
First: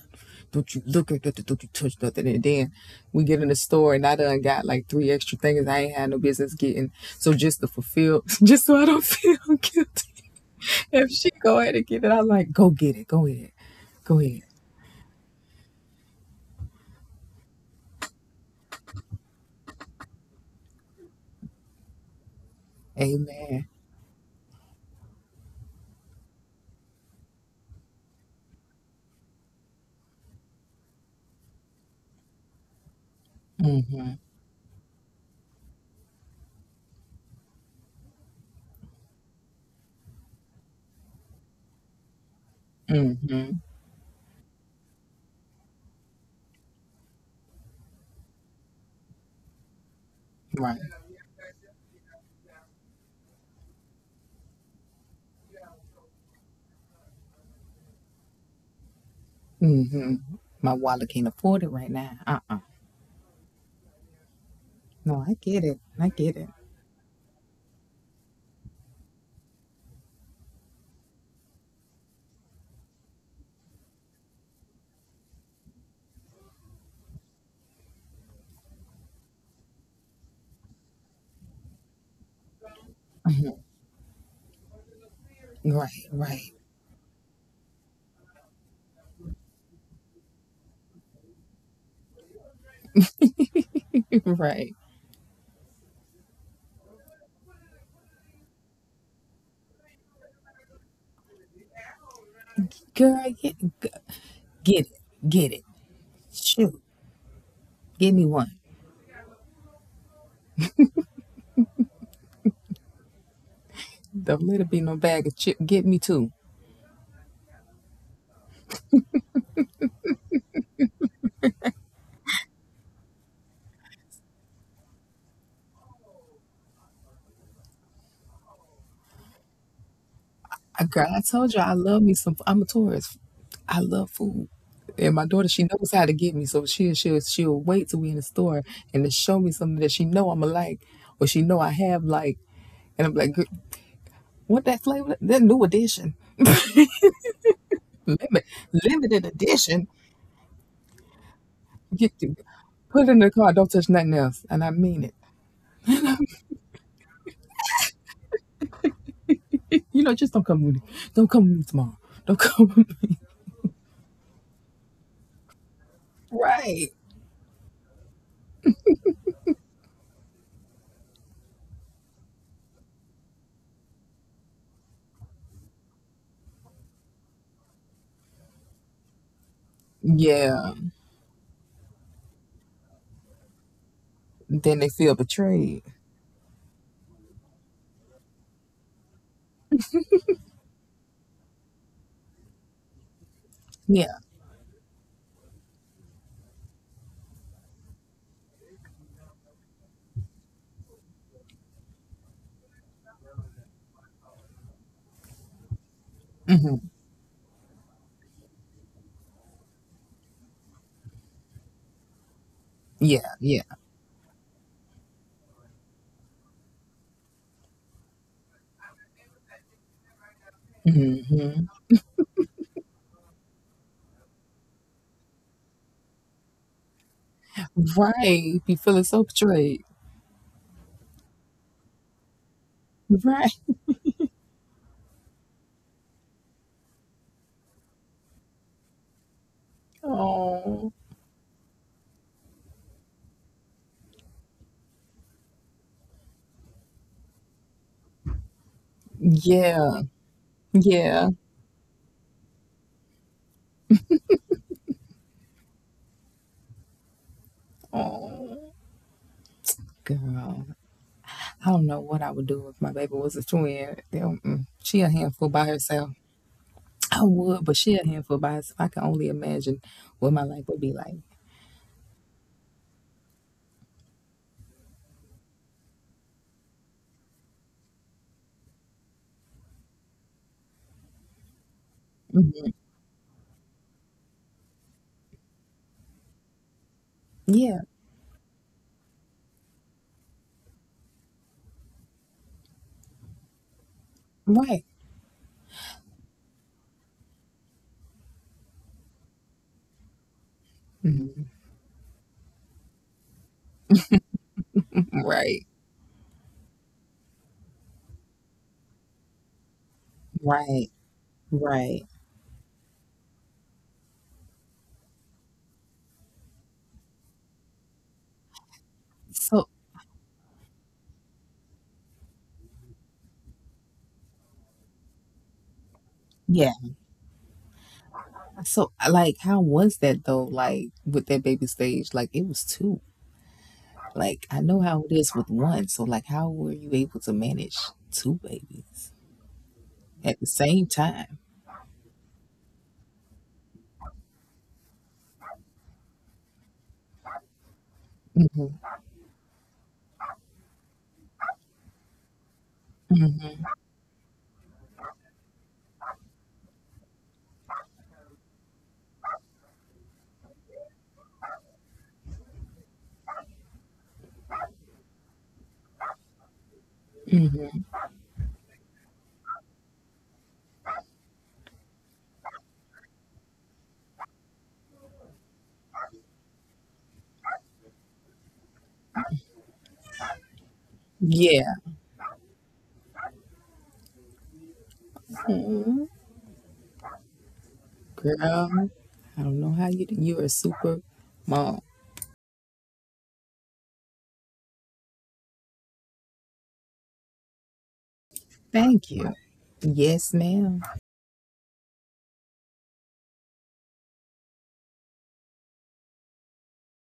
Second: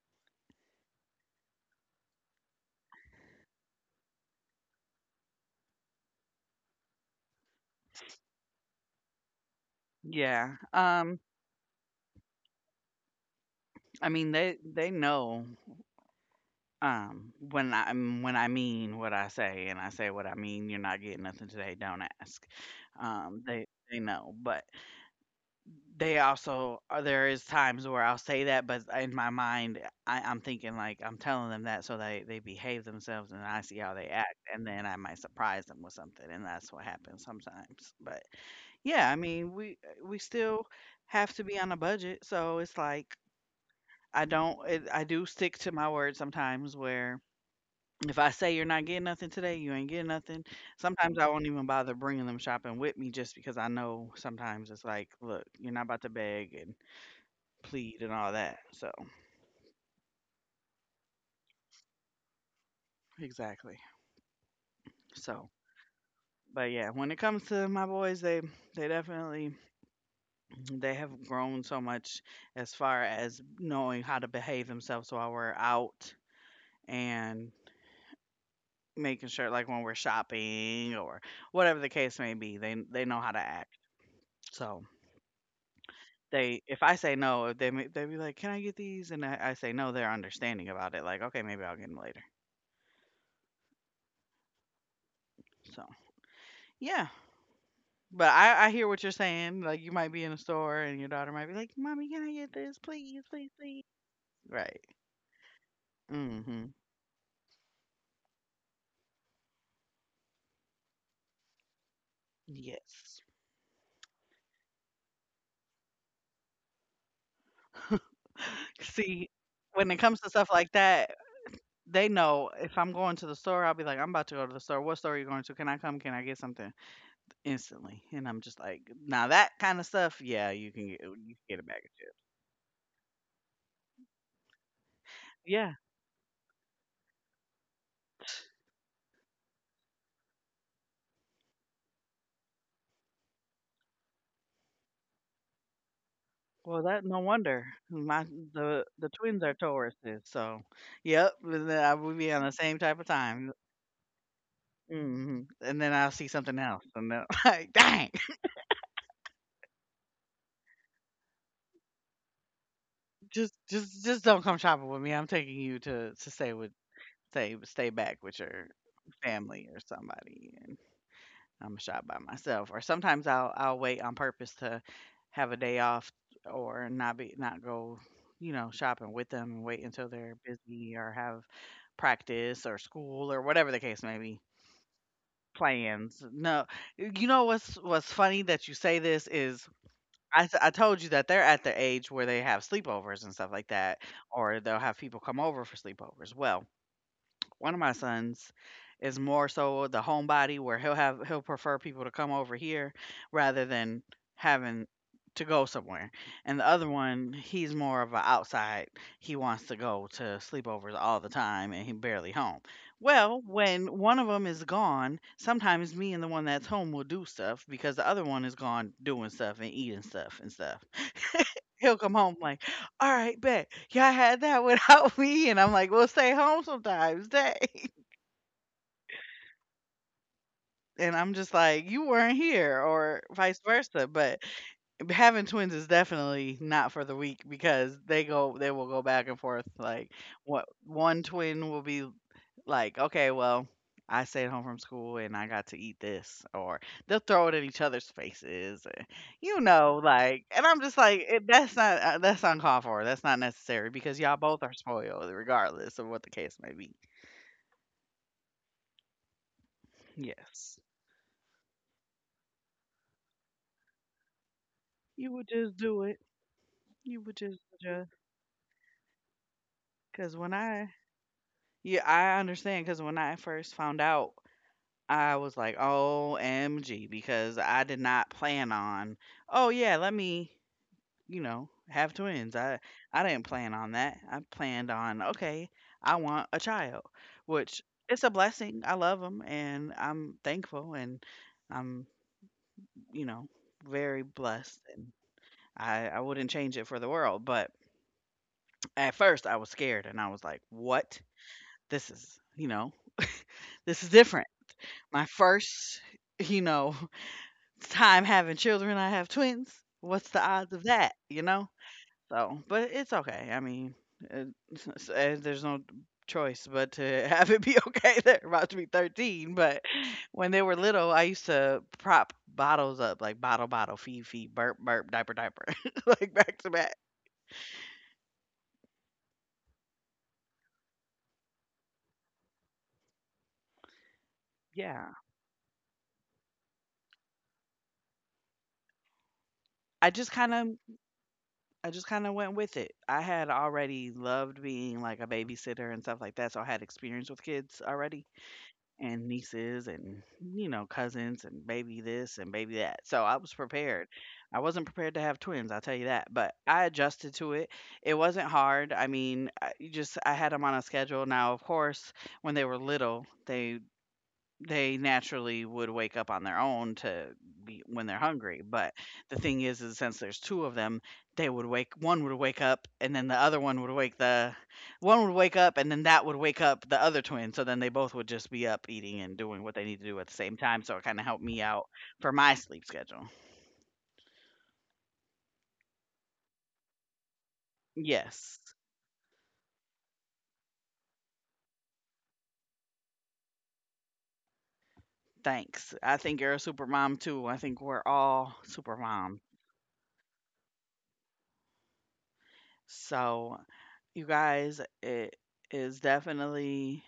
Speaker 2: Don't you look at nothing, don't you touch nothing. And then we get in the store and I done got like three extra things I ain't had no business getting. So just to fulfill, just so I don't feel guilty.
Speaker 1: Yeah.
Speaker 2: If
Speaker 1: Um.
Speaker 2: she go ahead and get it, I'm like, go get it, go ahead,
Speaker 1: I
Speaker 2: go
Speaker 1: mean,
Speaker 2: ahead.
Speaker 1: they they know. Um. When I when I mean what I say and I say what I mean, you're not getting nothing today. Don't ask. Um. They
Speaker 2: Amen.
Speaker 1: they know, but they also uh, there is times where I'll say that, but in my mind, I, I'm thinking like I'm telling them that so they they behave themselves, and I see how they act, and then I might surprise them with something, and that's what happens sometimes. But yeah, I mean, we uh, we still have to be on a budget, so it's like
Speaker 2: Mm-hmm.
Speaker 1: I don't it, I do stick to my word sometimes where. If I say you're not getting nothing today, you ain't getting nothing.
Speaker 2: Right.
Speaker 1: Sometimes I won't even bother bringing them shopping with me just because I know sometimes it's like, look, you're not about to beg and plead and all that. So
Speaker 2: Mm-hmm. My wallet can't afford it right now. Uh-uh.
Speaker 1: exactly.
Speaker 2: No, I
Speaker 1: So
Speaker 2: get it. I get it.
Speaker 1: but yeah, when it comes to my boys, they they definitely they have grown so much as far as knowing how to behave themselves while we're out and making sure like when we're shopping or whatever the case may be, they they know how to act. So
Speaker 2: Right, right,
Speaker 1: they if I say no, if they may- they be like, "Can I get these?" and I, I say no, they're understanding about it. Like, "Okay, maybe I'll get them later."
Speaker 2: right.
Speaker 1: So, yeah, but I, I hear what you're saying. Like you might be in a store and your daughter might be like, "Mommy, can I get this, please,
Speaker 2: Girl,
Speaker 1: please,
Speaker 2: get
Speaker 1: please?"
Speaker 2: g-
Speaker 1: Right.
Speaker 2: get it. Get it.
Speaker 1: Mm-hmm.
Speaker 2: Shoot. Give me one.
Speaker 1: Yes.
Speaker 2: Don't let it be no bag of chip. Get me two.
Speaker 1: See, when it comes to stuff like that, they know if I'm going to the store, I'll be like, "I'm about to go to the store. What store are you going to? Can I come? Can I get something?" Instantly, and I'm just like, "Now that kind of stuff, yeah, you
Speaker 2: I,
Speaker 1: can get
Speaker 2: girl, I
Speaker 1: you can
Speaker 2: told you
Speaker 1: get a
Speaker 2: I
Speaker 1: bag of
Speaker 2: love me
Speaker 1: chips."
Speaker 2: some I'm a tourist. I love food. And my daughter, she
Speaker 1: Yeah.
Speaker 2: knows how to get me, so she she'll she'll wait till we in the store and to show me something that she know I'ma like or she know I have like. And I'm like, "Gir- What that flavor? That new edition,
Speaker 1: Well, that no wonder my
Speaker 2: limit,
Speaker 1: the the
Speaker 2: limited
Speaker 1: twins are
Speaker 2: edition."
Speaker 1: Tauruses, so yep, we- I would
Speaker 2: Get
Speaker 1: be
Speaker 2: to
Speaker 1: on the same type of
Speaker 2: put it in the car.
Speaker 1: time.
Speaker 2: Don't touch nothing else, and I mean it.
Speaker 1: Mhm, and then I'll see something else, and then like, "Dang,
Speaker 2: You know, just don't come with me. Don't come with me tomorrow. Don't come with me.
Speaker 1: just just just don't come shopping with me. I'm taking you to to stay with
Speaker 2: Right?
Speaker 1: stay stay back with your family or somebody, and I'm gonna shop by myself." Or sometimes I'll I'll wait on purpose to have a day off or not be not go, you know, shopping with them and wait until they're
Speaker 2: Yeah.
Speaker 1: busy or have practice or school or whatever the case may be.
Speaker 2: Then they feel betrayed.
Speaker 1: Plans. No, you know what's what's funny that you say this is I t I told you that they're at the age where they have sleepovers and stuff like that,
Speaker 2: Yeah.
Speaker 1: or they'll have people come over for sleepovers. Well, one of my sons is more so the homebody where he'll have he'll prefer people to come over here rather than having to go somewhere. And the other one, he's more of a outside. He wants to go to sleepovers all the time and he barely home.
Speaker 2: Yeah.
Speaker 1: Well,
Speaker 2: Yeah.
Speaker 1: when one of them is gone, sometimes me and the one that's home will do stuff because the other one is gone doing stuff and eating stuff and stuff.
Speaker 2: Hmm.
Speaker 1: He'll come home like, "Alright, bet. Y'all had that without me," and I'm like, "We'll stay home sometimes, dang."
Speaker 2: Right. Be feeling so betrayed.
Speaker 1: And I'm just like, "You weren't here," or
Speaker 2: Right.
Speaker 1: vice versa, but having twins is definitely not for the weak because they go they will go back and forth, like, what
Speaker 2: Oh.
Speaker 1: one twin will be, like, okay, well, "I stayed home from school and I got to eat this," or they'll throw it in each other's faces, and, you know,
Speaker 2: Yeah.
Speaker 1: like, and I'm just like,
Speaker 2: Yeah.
Speaker 1: it, that's not uh, that's uncalled for. That's not necessary because y'all both are spoiled, regardless of what the case may be.
Speaker 2: Oh. Girl,
Speaker 1: Yes,
Speaker 2: I don't know what I would do if my baby was a twin. They don't- Mm, she a
Speaker 1: you would
Speaker 2: handful by
Speaker 1: just do
Speaker 2: herself.
Speaker 1: it.
Speaker 2: I
Speaker 1: You would just
Speaker 2: would, but she a
Speaker 1: just
Speaker 2: handful by herself. I can only imagine what
Speaker 1: because
Speaker 2: my
Speaker 1: when
Speaker 2: life would
Speaker 1: I
Speaker 2: be like.
Speaker 1: yeah, I understand because when I first found out. I was like, "O M G," because I did not plan on. Oh yeah, let me you know, have twins. I I didn't plan on that. I planned on okay, I want a child,
Speaker 2: Yeah,
Speaker 1: which it's a blessing. I love them, and I'm thankful, and I'm, you know, very blessed,
Speaker 2: right,
Speaker 1: and I I wouldn't change it for the world. But at first, I was scared, and I was like, what? This is, you know, this is different. My
Speaker 2: right,
Speaker 1: first, you know, time having children. I have twins. What's the odds of
Speaker 2: right,
Speaker 1: that? You know.
Speaker 2: right.
Speaker 1: So, but it's okay. I mean, it, it's- it's- uh, there's no choice but to have it be okay. They're about to be thirteen,
Speaker 2: So
Speaker 1: but when they were little, I used to prop bottles up like bottle, bottle, feed, feed, burp, burp, diaper, diaper, like back to
Speaker 2: yeah,
Speaker 1: back.
Speaker 2: so uh, like, how was that though? Like with that baby stage, like it was two. Like I know how
Speaker 1: Yeah.
Speaker 2: it is with one. So like, how were you able to manage two babies
Speaker 1: I just
Speaker 2: at the
Speaker 1: kind of
Speaker 2: same time?
Speaker 1: I just kind of went with it. I had already loved being like a babysitter and stuff like that, so I had experience with kids already,
Speaker 2: Hmm.
Speaker 1: and nieces and, you know, cousins and baby this and baby that. So I was
Speaker 2: Hmm.
Speaker 1: prepared. I wasn't prepared to have twins, I'll tell you that, but I adjusted to it. It wasn't hard. I mean I, you just I had them on a schedule. Now of course when they were little they they naturally would wake up on their own to
Speaker 2: Hmm.
Speaker 1: be when they're hungry. But the thing is, is since there's two of them, they would wake one would wake up and then the other one would wake the one would wake up and then that would wake up the other twin. So then they both would just be up eating and doing what they need to do at the same time. So it kind of helped me
Speaker 2: Yeah,
Speaker 1: out for my sleep schedule.
Speaker 2: mhm,
Speaker 1: Yes.
Speaker 2: girl. I don't know how you. You're a super mom.
Speaker 1: Thanks. I think you're a super mom too. I think we're all super
Speaker 2: Thank you.
Speaker 1: mom.
Speaker 2: Yes, ma'am.
Speaker 1: So, you guys, it is definitely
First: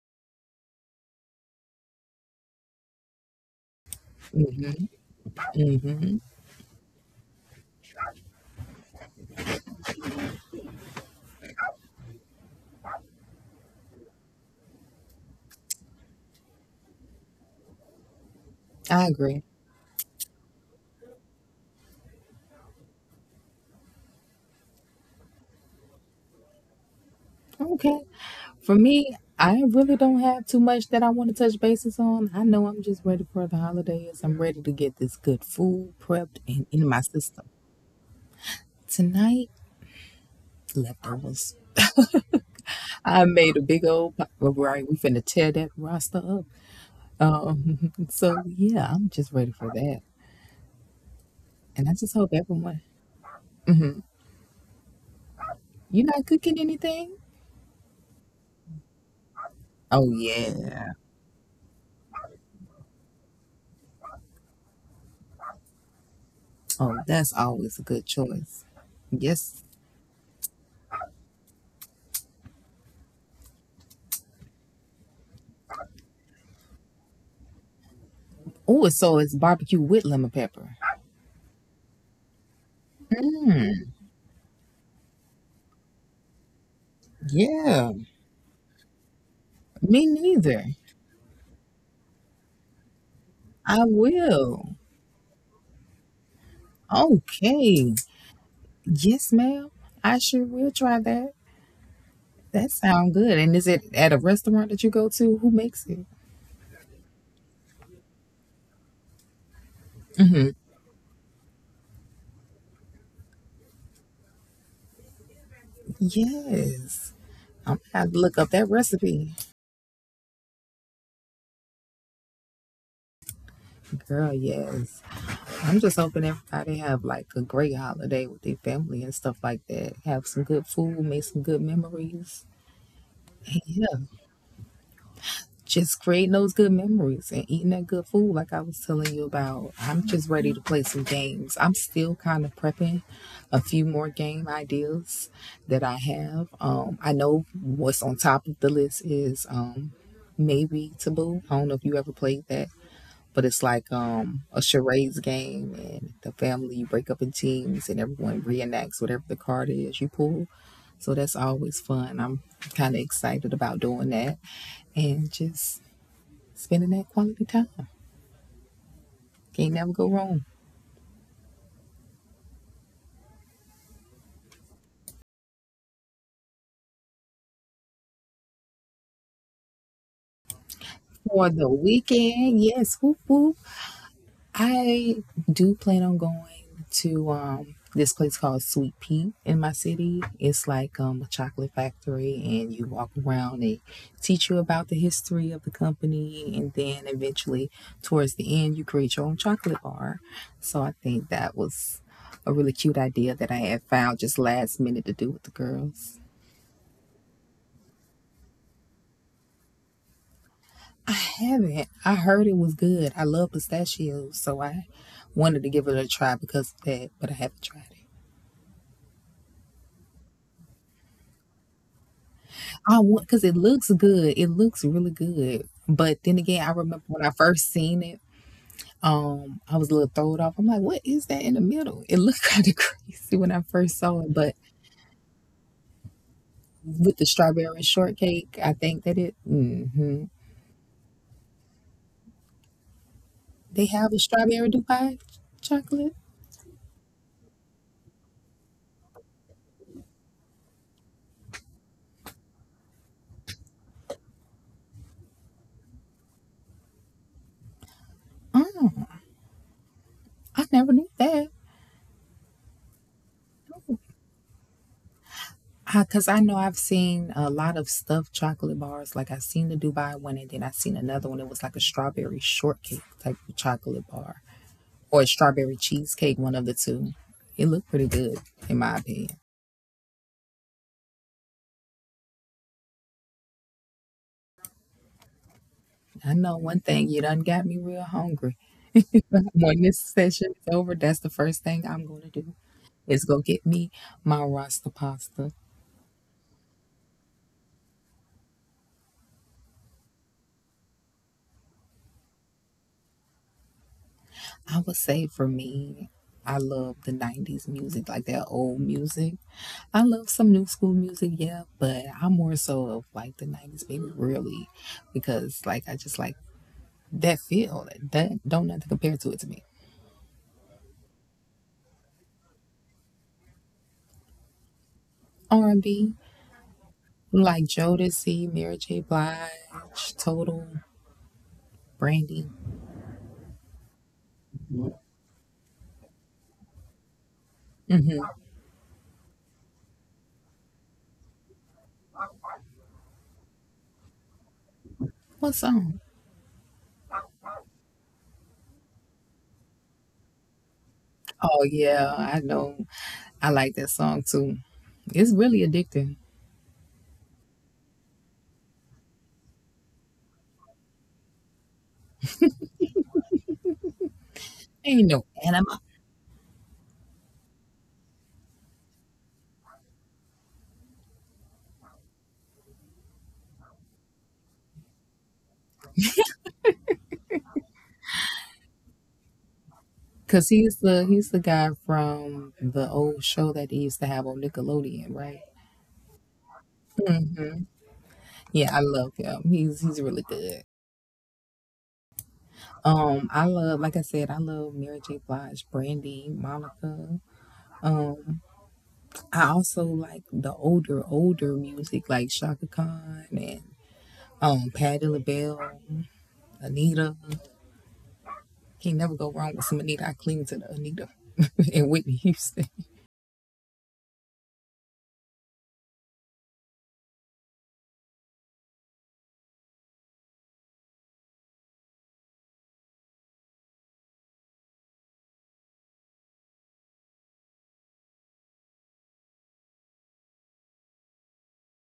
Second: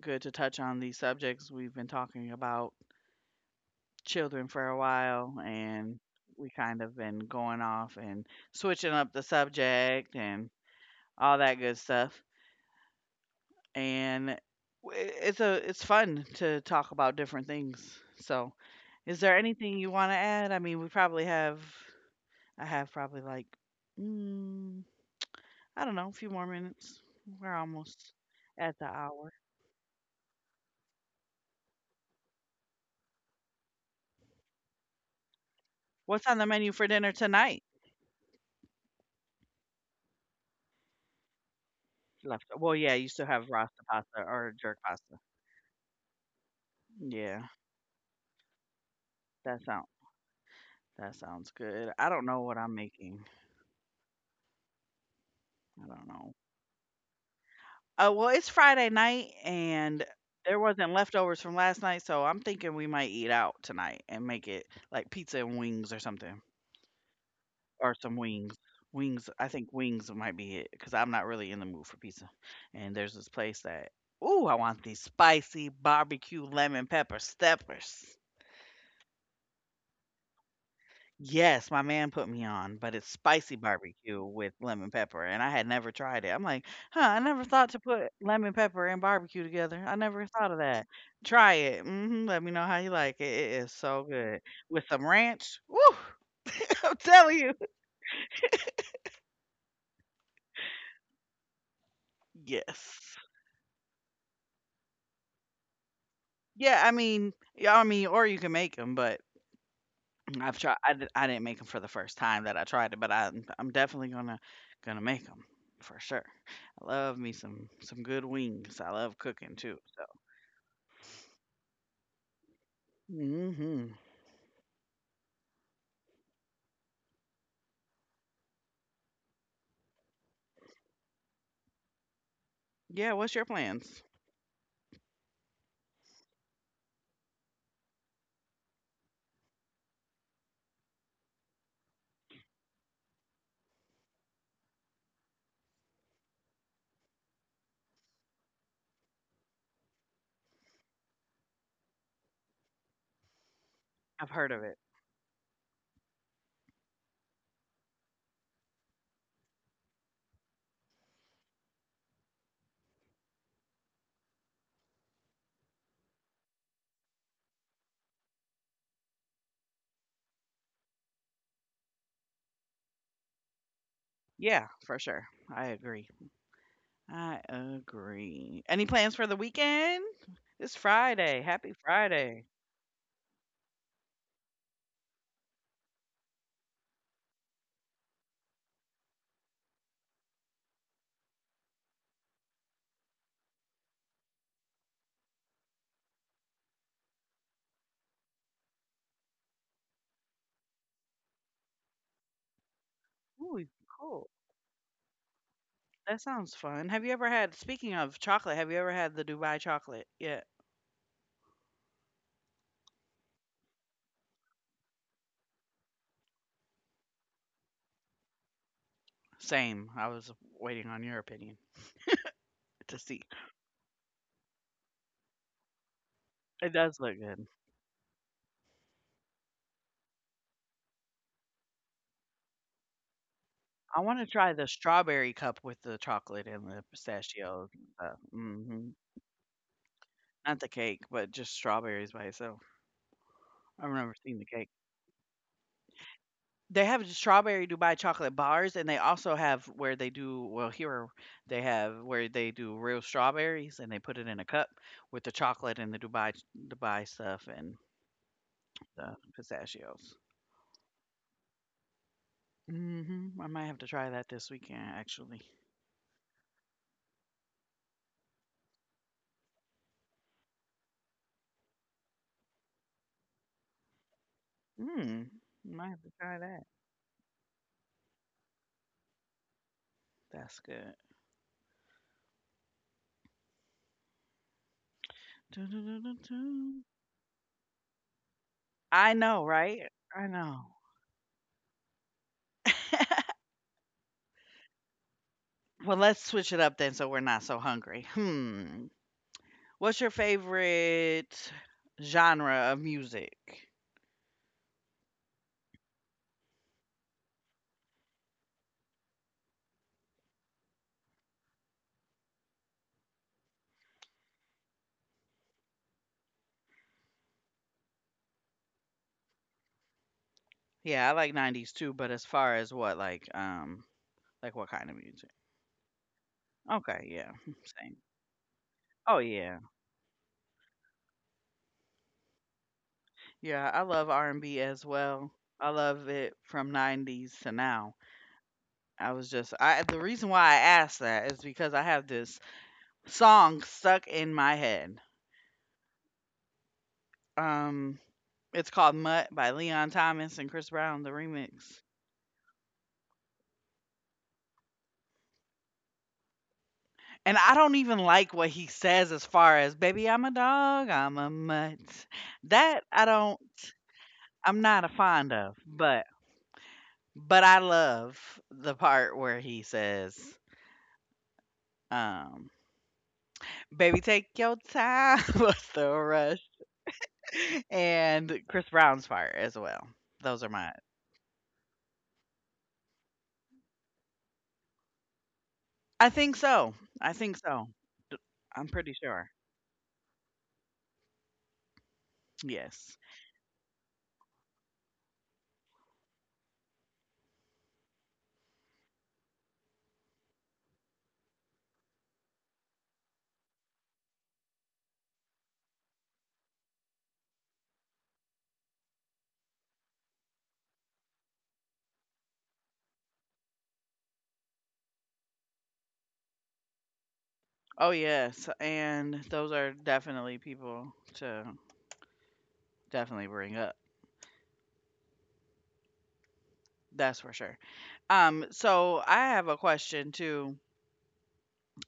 Speaker 1: good to touch on these subjects. We've been talking about children for a while and
Speaker 2: Hmm.
Speaker 1: we kind of been going off and switching up the subject and all that good stuff. And w- it's a it's fun to talk about different things. So,
Speaker 2: I
Speaker 1: is there
Speaker 2: agree.
Speaker 1: anything you want to add? I mean, we probably have I have probably like, mm, I don't know, a few more minutes. We're
Speaker 2: Okay.
Speaker 1: almost
Speaker 2: For
Speaker 1: at the
Speaker 2: me,
Speaker 1: hour.
Speaker 2: I really don't have too much that I want to touch bases on. I know I'm just ready for the holidays. I'm ready to get this good food
Speaker 1: What's on
Speaker 2: prepped
Speaker 1: the
Speaker 2: and
Speaker 1: menu for
Speaker 2: in my
Speaker 1: dinner
Speaker 2: system.
Speaker 1: tonight?
Speaker 2: Tonight, leftovers.
Speaker 1: Left. Well, yeah, you still
Speaker 2: I
Speaker 1: have
Speaker 2: made a
Speaker 1: rasta
Speaker 2: big old
Speaker 1: pasta
Speaker 2: pot.
Speaker 1: or
Speaker 2: well,
Speaker 1: jerk
Speaker 2: Right, we
Speaker 1: pasta.
Speaker 2: finna tear that roster up.
Speaker 1: Yeah,
Speaker 2: Um, so yeah, I'm just ready
Speaker 1: that
Speaker 2: for
Speaker 1: sounds
Speaker 2: that.
Speaker 1: that sounds
Speaker 2: And
Speaker 1: good.
Speaker 2: I
Speaker 1: I
Speaker 2: just
Speaker 1: don't
Speaker 2: hope
Speaker 1: know what I'm
Speaker 2: everyone.
Speaker 1: making.
Speaker 2: Hmm.
Speaker 1: I
Speaker 2: You're
Speaker 1: don't
Speaker 2: not
Speaker 1: know.
Speaker 2: cooking anything?
Speaker 1: Oh well, it's Friday night and
Speaker 2: Oh
Speaker 1: there wasn't
Speaker 2: yeah.
Speaker 1: leftovers from last night, so I'm thinking we might eat out tonight and make it like pizza and wings or something,
Speaker 2: Oh, that's always a
Speaker 1: or
Speaker 2: good
Speaker 1: some wings.
Speaker 2: choice.
Speaker 1: Wings. I
Speaker 2: Yes,
Speaker 1: think wings might be it because I'm not really in the mood for pizza. And there's this place that, ooh, I want these spicy barbecue lemon pepper steppers.
Speaker 2: oh, so it's barbecue with lemon pepper.
Speaker 1: Yes, my man put me on, but it's spicy
Speaker 2: Hmm.
Speaker 1: barbecue with lemon pepper, and I had never tried it. I'm like, "Huh, I never thought to
Speaker 2: Yeah.
Speaker 1: put lemon pepper and barbecue together. I
Speaker 2: Me
Speaker 1: never thought of
Speaker 2: neither.
Speaker 1: that." Try it. Mhm, let me know how you like it. It is
Speaker 2: I
Speaker 1: so good.
Speaker 2: will.
Speaker 1: With some ranch, woo! I'm telling you.
Speaker 2: Okay. Yes, ma'am. I sure will try that. That sounds
Speaker 1: Yes.
Speaker 2: good. And is it at a restaurant that you go to? Who makes it?
Speaker 1: Yeah, I mean yeah, I mean, or you can make them, but I've tried. I, di- I didn't make make them for the first time that I tried it, but I'm I'm definitely gonna gonna make make them for sure. I
Speaker 2: Yes.
Speaker 1: love me some
Speaker 2: I'm
Speaker 1: some
Speaker 2: gonna have to
Speaker 1: good
Speaker 2: look up that
Speaker 1: wings. I love
Speaker 2: recipe.
Speaker 1: cooking too. So. Hmm.
Speaker 2: Girl, yes. I'm just hoping everybody have like a great holiday with their family and stuff like that. Have some good food, make some good memories.
Speaker 1: Yeah. What's your
Speaker 2: Yeah.
Speaker 1: plans?
Speaker 2: Just creating those good memories and eating that good food like I was telling you about. I'm just ready to play some games. I'm still kind of prepping a few more game ideas that I have. um I know what's on top of the list is um maybe Taboo. I don't know if you ever played that, but it's like
Speaker 1: I've
Speaker 2: um
Speaker 1: heard
Speaker 2: a
Speaker 1: of it.
Speaker 2: charades game, and the family, you break up in teams and everyone reenacts whatever the card is you pull. So that's always fun. I'm kind of excited about doing that and just spending that quality time. Can't never go wrong.
Speaker 1: Yeah, for sure. I agree. I agree. Any plans for the weekend? It's Friday.
Speaker 2: For the
Speaker 1: Happy Friday.
Speaker 2: weekend, yes, whoop whoop. I do plan on going to um this place called Sweet Pea in my city. It's like um a chocolate factory, and you walk around, they teach you about the history of the company, and then eventually towards the end you create your own chocolate bar. So I think that was a really cute idea that I
Speaker 1: Ooh,
Speaker 2: had found
Speaker 1: cool.
Speaker 2: just last minute to do with the
Speaker 1: That
Speaker 2: girls.
Speaker 1: sounds fun. Have you ever had? Speaking of chocolate, have you ever had the Dubai chocolate yet?
Speaker 2: Haven't. I heard it was good. I love pistachios, so I wanted to give it a try because of that, but I haven't tried it.
Speaker 1: Same. I was waiting on your opinion to
Speaker 2: I
Speaker 1: see.
Speaker 2: want because it looks good. It looks really good. But then again,
Speaker 1: It
Speaker 2: I
Speaker 1: does
Speaker 2: remember
Speaker 1: look
Speaker 2: when I
Speaker 1: good.
Speaker 2: first seen it, um, I was a little thrown off. I'm like, what is that in the middle? It looked kind of crazy when I first
Speaker 1: I
Speaker 2: saw
Speaker 1: wanna
Speaker 2: it, but
Speaker 1: try the strawberry cup with the chocolate and the
Speaker 2: with the
Speaker 1: pistachios
Speaker 2: strawberry
Speaker 1: and stuff.
Speaker 2: shortcake, I
Speaker 1: Mhm.
Speaker 2: think that it. Hmm.
Speaker 1: Not the cake, but just strawberries by itself.
Speaker 2: They
Speaker 1: I've
Speaker 2: have
Speaker 1: never
Speaker 2: a
Speaker 1: seen the
Speaker 2: strawberry
Speaker 1: cake.
Speaker 2: Dubai chocolate.
Speaker 1: They have strawberry Dubai chocolate bars, and they also have where they do well, here they have where they do real strawberries, and they put it in a cup with the chocolate and the Dubai Dubai stuff and
Speaker 2: Oh,
Speaker 1: the pistachios.
Speaker 2: I never knew that.
Speaker 1: Mhm. I might have to try that this weekend, actually.
Speaker 2: Because I know I've seen a lot of stuffed chocolate bars. Like I seen the Dubai one, and then I seen another one. It was like a strawberry shortcake type of chocolate bar, or a
Speaker 1: Mm,
Speaker 2: strawberry
Speaker 1: might have to try
Speaker 2: cheesecake. One
Speaker 1: that.
Speaker 2: of the two. It looked pretty good, in my opinion.
Speaker 1: That's good.
Speaker 2: I know one
Speaker 1: Dun-dun-dun-dun-dun.
Speaker 2: thing. You done got me real hungry.
Speaker 1: I know, right?
Speaker 2: when this
Speaker 1: I
Speaker 2: session
Speaker 1: know.
Speaker 2: is over, that's the first thing I'm going to do. Is go get me my Rasta pasta.
Speaker 1: Well, let's switch it up then so we're not so hungry. Hmm. What's your favorite genre of music?
Speaker 2: I would say for me, I love the nineties music, like that old music. I love some new school music, yeah, but I'm more so of like the nineties baby, really, because like I just like that feel. That that don't nothing compare to it to me.
Speaker 1: Yeah, I like nineties too, but as far as what like um like what kind of music?
Speaker 2: R and B,
Speaker 1: Okay, yeah.
Speaker 2: like
Speaker 1: Same.
Speaker 2: Jodeci, Mary J.
Speaker 1: Oh yeah.
Speaker 2: Blige, Total, Brandy.
Speaker 1: Yeah, I love R and B as well. I love it from nineties to now.
Speaker 2: Hmm.
Speaker 1: I was just I The reason why I asked that is because I have this song stuck in my head.
Speaker 2: What song?
Speaker 1: Um, it's called Mutt by Leon Thomas and Chris Brown, the
Speaker 2: Oh
Speaker 1: remix.
Speaker 2: yeah, I know. I like that song too. It's really addicting.
Speaker 1: And I don't even like what he says as far as, "Baby, I'm a dog, I'm a mutt." That I don't I'm not a
Speaker 2: Ain't no
Speaker 1: fond of,
Speaker 2: animal.
Speaker 1: but but I love the part where he says, um "Baby, take your time, what's the rush," and Chris Brown's part as well. Those are
Speaker 2: Cause
Speaker 1: my
Speaker 2: he's the he's the guy from the old show that they used to have on Nickelodeon, right?
Speaker 1: I think so. I think
Speaker 2: Hmm.
Speaker 1: so. I'm
Speaker 2: Yeah, I
Speaker 1: pretty
Speaker 2: love
Speaker 1: sure.
Speaker 2: him. He's he's really good.
Speaker 1: Yes.
Speaker 2: Um, I love, like I said, I love Mary J. Blige, Brandy, Monica. Um, I also like the older older music like Shaka Khan and um Patti LaBelle, Anita. Can't never go wrong with some Anita. I cling to the Anita and Whitney Houston.
Speaker 1: Oh yes, and those are definitely people to definitely bring up. That's for sure. Um, so I have a question too,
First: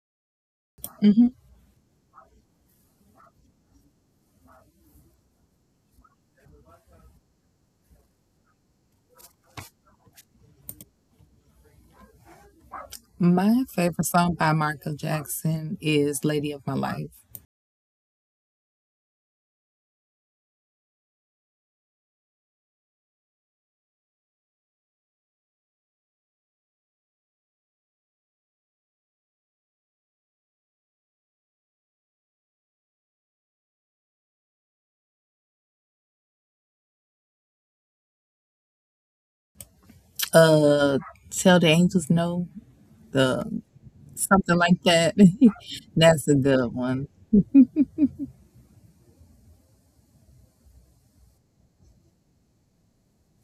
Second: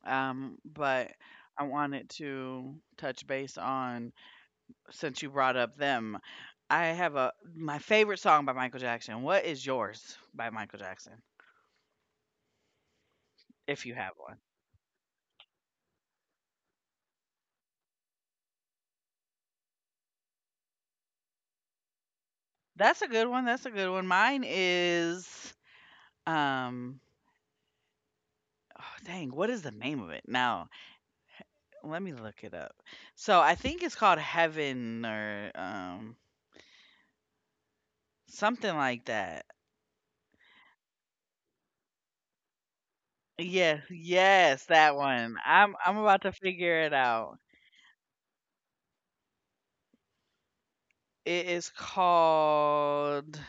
Speaker 1: um, but I wanted to touch base on since you brought up them. I have a My favorite song by Michael Jackson. What is yours by Michael Jackson,
Speaker 2: My
Speaker 1: if you
Speaker 2: favorite
Speaker 1: have
Speaker 2: song
Speaker 1: one?
Speaker 2: by Michael Jackson is Lady of My Life.
Speaker 1: That's a good one. That's a good one. Mine is, um, oh, dang, what is the name of it now? Let me look it up. So I think it's called Heaven or um something like that.
Speaker 2: Uh Tell the Angels No, the
Speaker 1: Yes,
Speaker 2: something
Speaker 1: yes,
Speaker 2: like
Speaker 1: that
Speaker 2: that.
Speaker 1: one. I'm I'm about to
Speaker 2: that's a good
Speaker 1: figure it
Speaker 2: one.
Speaker 1: out. It is called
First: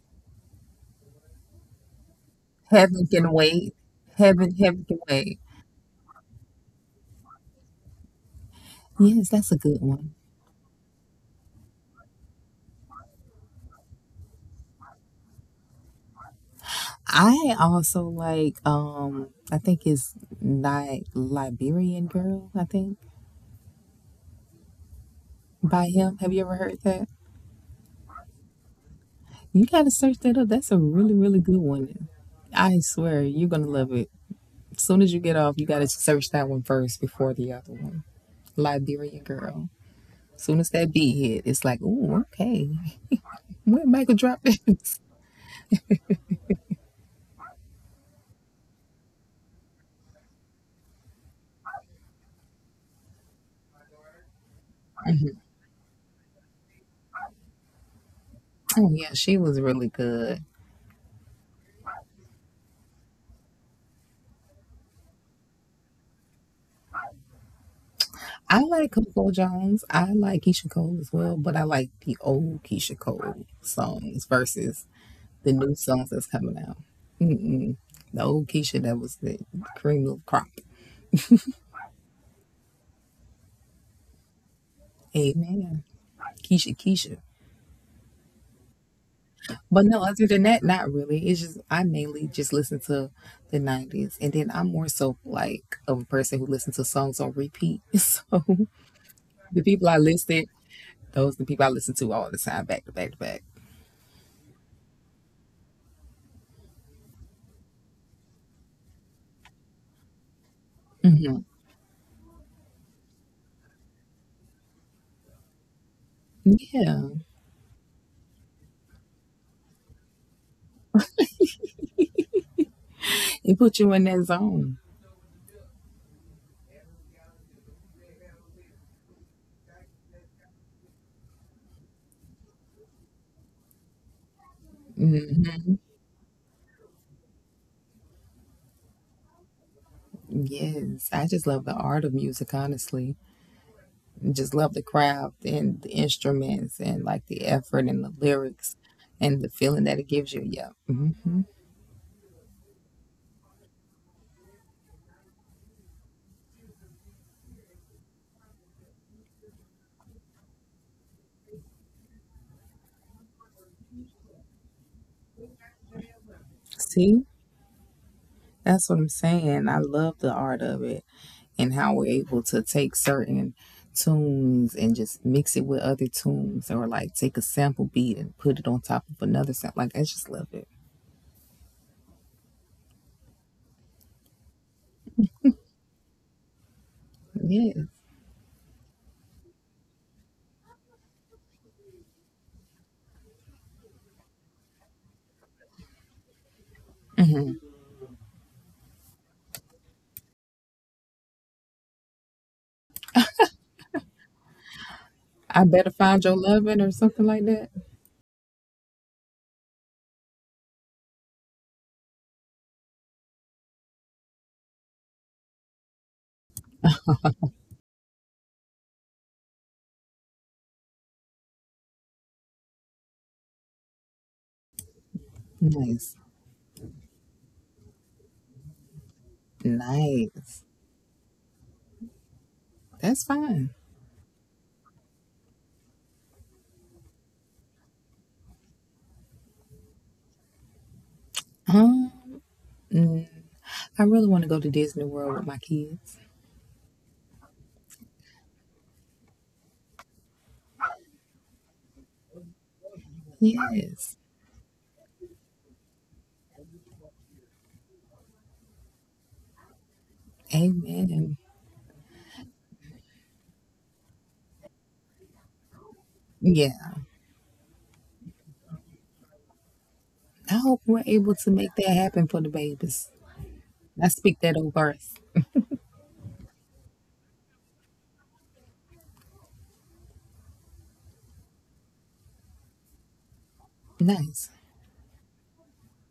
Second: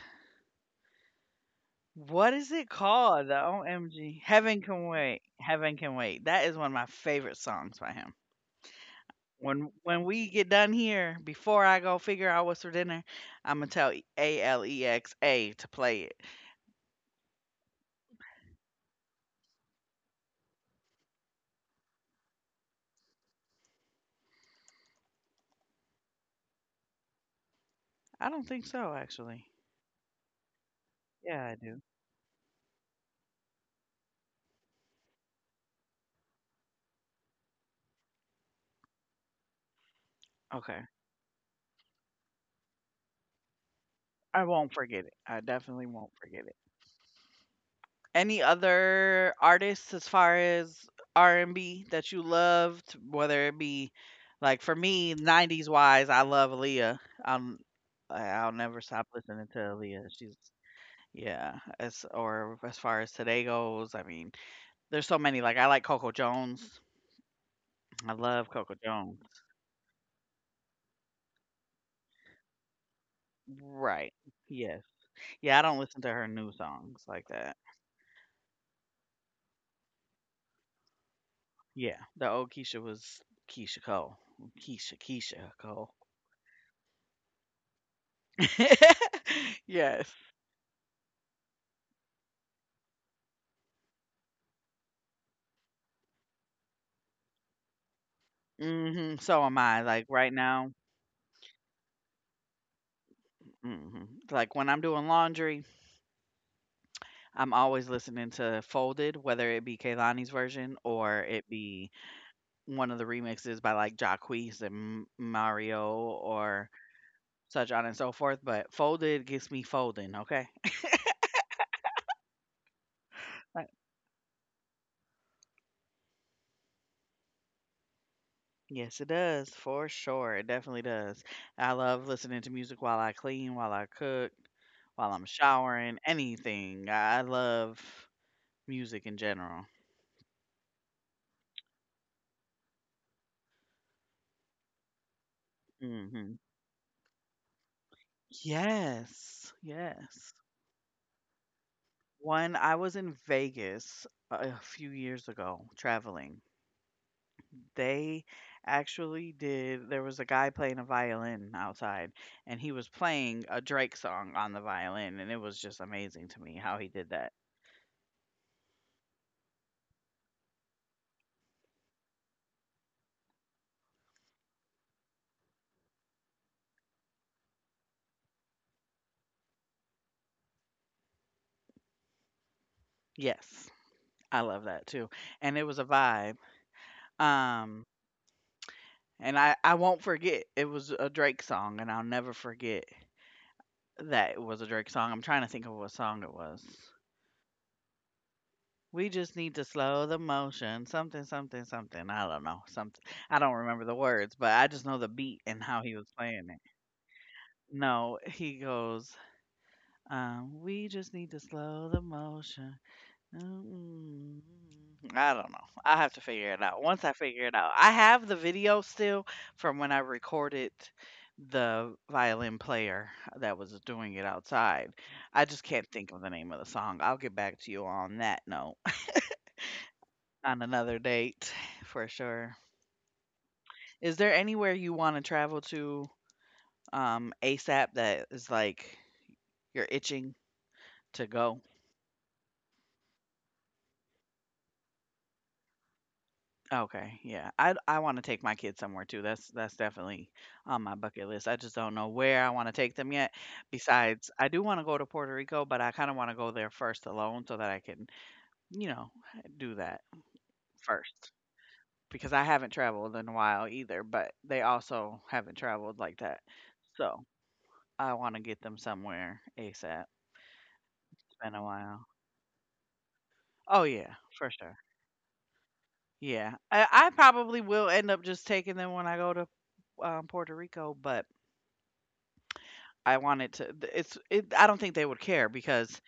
Speaker 1: what is it
Speaker 2: Heaven
Speaker 1: called?
Speaker 2: Can
Speaker 1: The
Speaker 2: Wait.
Speaker 1: O M G.
Speaker 2: Heaven,
Speaker 1: Heaven Can
Speaker 2: Heaven Can
Speaker 1: Wait.
Speaker 2: Wait.
Speaker 1: Heaven Can Wait. That is one of my favorite songs by him.
Speaker 2: Yes, that's a
Speaker 1: When
Speaker 2: good
Speaker 1: when
Speaker 2: one.
Speaker 1: we get done here, before I go figure out what's for dinner, I'm gonna tell A L E X A to play it.
Speaker 2: I also like um I think it's Ni- Liberian Girl, I think, by him. Have you ever heard that?
Speaker 1: I don't think so actually.
Speaker 2: You gotta search that up. That's a really, really
Speaker 1: Yeah, I
Speaker 2: good
Speaker 1: do.
Speaker 2: one. I swear, you're gonna love it. As soon as you get off, you gotta search that one first before the other one. Liberian Girl. As soon as
Speaker 1: Okay.
Speaker 2: that beat hit, it's like, ooh, okay. When Michael
Speaker 1: I
Speaker 2: dropped
Speaker 1: won't
Speaker 2: this?
Speaker 1: forget it. I definitely won't forget it. Any other artists as far as R and B that you loved, whether it be like for me, nineties wise, I love Aaliyah. Um, I- I'll never
Speaker 2: Oh
Speaker 1: stop
Speaker 2: yeah, she
Speaker 1: listening to
Speaker 2: was really
Speaker 1: Aaliyah. She's
Speaker 2: good.
Speaker 1: yeah. As or as far as today goes, I mean, there's so many. Like I like Coco Jones. I love
Speaker 2: I
Speaker 1: Coco
Speaker 2: like
Speaker 1: Jones.
Speaker 2: Coco Jones. I like Keisha Cole as well, but I like the old Keisha Cole
Speaker 1: Right.
Speaker 2: songs
Speaker 1: Yes.
Speaker 2: versus the
Speaker 1: Yeah, I don't
Speaker 2: new
Speaker 1: listen to
Speaker 2: songs
Speaker 1: her
Speaker 2: that's
Speaker 1: new
Speaker 2: coming out.
Speaker 1: songs like that.
Speaker 2: Mm-mm. The old Keisha that was the cream of the crop.
Speaker 1: Yeah, the old Keisha was Keisha Cole. Keisha, Keisha
Speaker 2: Amen.
Speaker 1: Cole.
Speaker 2: Keisha Keisha. But no,
Speaker 1: Yes.
Speaker 2: other than that, not really. It's just I mainly just listen to the nineties, and then I'm more so like a person who listens to songs on repeat. So
Speaker 1: Hmm. So am
Speaker 2: the
Speaker 1: I.
Speaker 2: people I
Speaker 1: Like right
Speaker 2: listed,
Speaker 1: now,
Speaker 2: those are the people I listen to all the time, back to back to back.
Speaker 1: hmm, like when I'm doing laundry, I'm always listening to Folded, whether it be Kaylani's version or
Speaker 2: Hmm.
Speaker 1: it be one of the remixes by like Jacquees and M- Mario or
Speaker 2: Yeah,
Speaker 1: such on and so forth. But Folded gets me folding, okay?
Speaker 2: it
Speaker 1: Right.
Speaker 2: put you in that zone.
Speaker 1: Yes, it does, for sure. It definitely does. I love listening to music while I clean, while I cook, while I'm
Speaker 2: Hmm.
Speaker 1: showering, anything. I I love music in general.
Speaker 2: Yes, I just love the art of music. Honestly, just love the craft and the
Speaker 1: Mhm.
Speaker 2: instruments and like the effort and the lyrics and the
Speaker 1: Yes,
Speaker 2: feeling that it
Speaker 1: yes.
Speaker 2: gives you. Yeah. Hmm.
Speaker 1: When I was in Vegas a a few years ago traveling, they actually did. There was a guy playing a violin outside, and he was playing a Drake song on the violin, and it was just amazing to me how he did
Speaker 2: See.
Speaker 1: that.
Speaker 2: That's what I'm saying. I love the art of it and how we're able to take certain tunes and just mix it with other tunes or like take a sample beat and put it on top of another sound. Like, I just love it.
Speaker 1: Yes, I love that too. And it was a vibe. Um,
Speaker 2: Yes.
Speaker 1: And I I won't forget, it was a Drake song, and I'll never forget that it was a Drake song. I'm trying to think of what song it was. We just need to slow the motion, something, something, something. I don't know, something. I don't remember the words, but I just know the beat and
Speaker 2: I
Speaker 1: how
Speaker 2: better
Speaker 1: he was
Speaker 2: find your
Speaker 1: playing it.
Speaker 2: loving or something like that.
Speaker 1: No, he goes, um, "We just need to slow the motion." Mm, I don't know. I have to figure it out. Once I figure it out, I have the video still from when I recorded the violin player that was doing it outside. I just can't think
Speaker 2: Nice.
Speaker 1: of the name of the song. I'll get back to you on that note
Speaker 2: Nice.
Speaker 1: on another date for sure.
Speaker 2: That's fine.
Speaker 1: Is there anywhere you want to travel to um ASAP that is like you're itching to go?
Speaker 2: Um, mm, I really want to go to Disney World with my kids.
Speaker 1: Okay, yeah. I I wanna take my kids somewhere too. That's that's definitely on my bucket list. I just don't know where I wanna take them yet.
Speaker 2: Yes.
Speaker 1: Besides, I do wanna go to Puerto Rico, but I kinda wanna go there first alone so that I can, you know, do that first.
Speaker 2: Amen.
Speaker 1: Because I haven't traveled in a while either, but they also haven't traveled like that.
Speaker 2: Yeah.
Speaker 1: So I wanna get them somewhere ASAP.
Speaker 2: I hope we're able
Speaker 1: It's
Speaker 2: to
Speaker 1: been a
Speaker 2: make that
Speaker 1: while.
Speaker 2: happen for the babies.
Speaker 1: Oh
Speaker 2: I
Speaker 1: yeah,
Speaker 2: speak
Speaker 1: for
Speaker 2: that
Speaker 1: sure.
Speaker 2: over us.
Speaker 1: Yeah. I, I probably will end up just taking them when I go to um, Puerto Rico, but I wanted to th it's
Speaker 2: Nice.
Speaker 1: it I don't think they would care because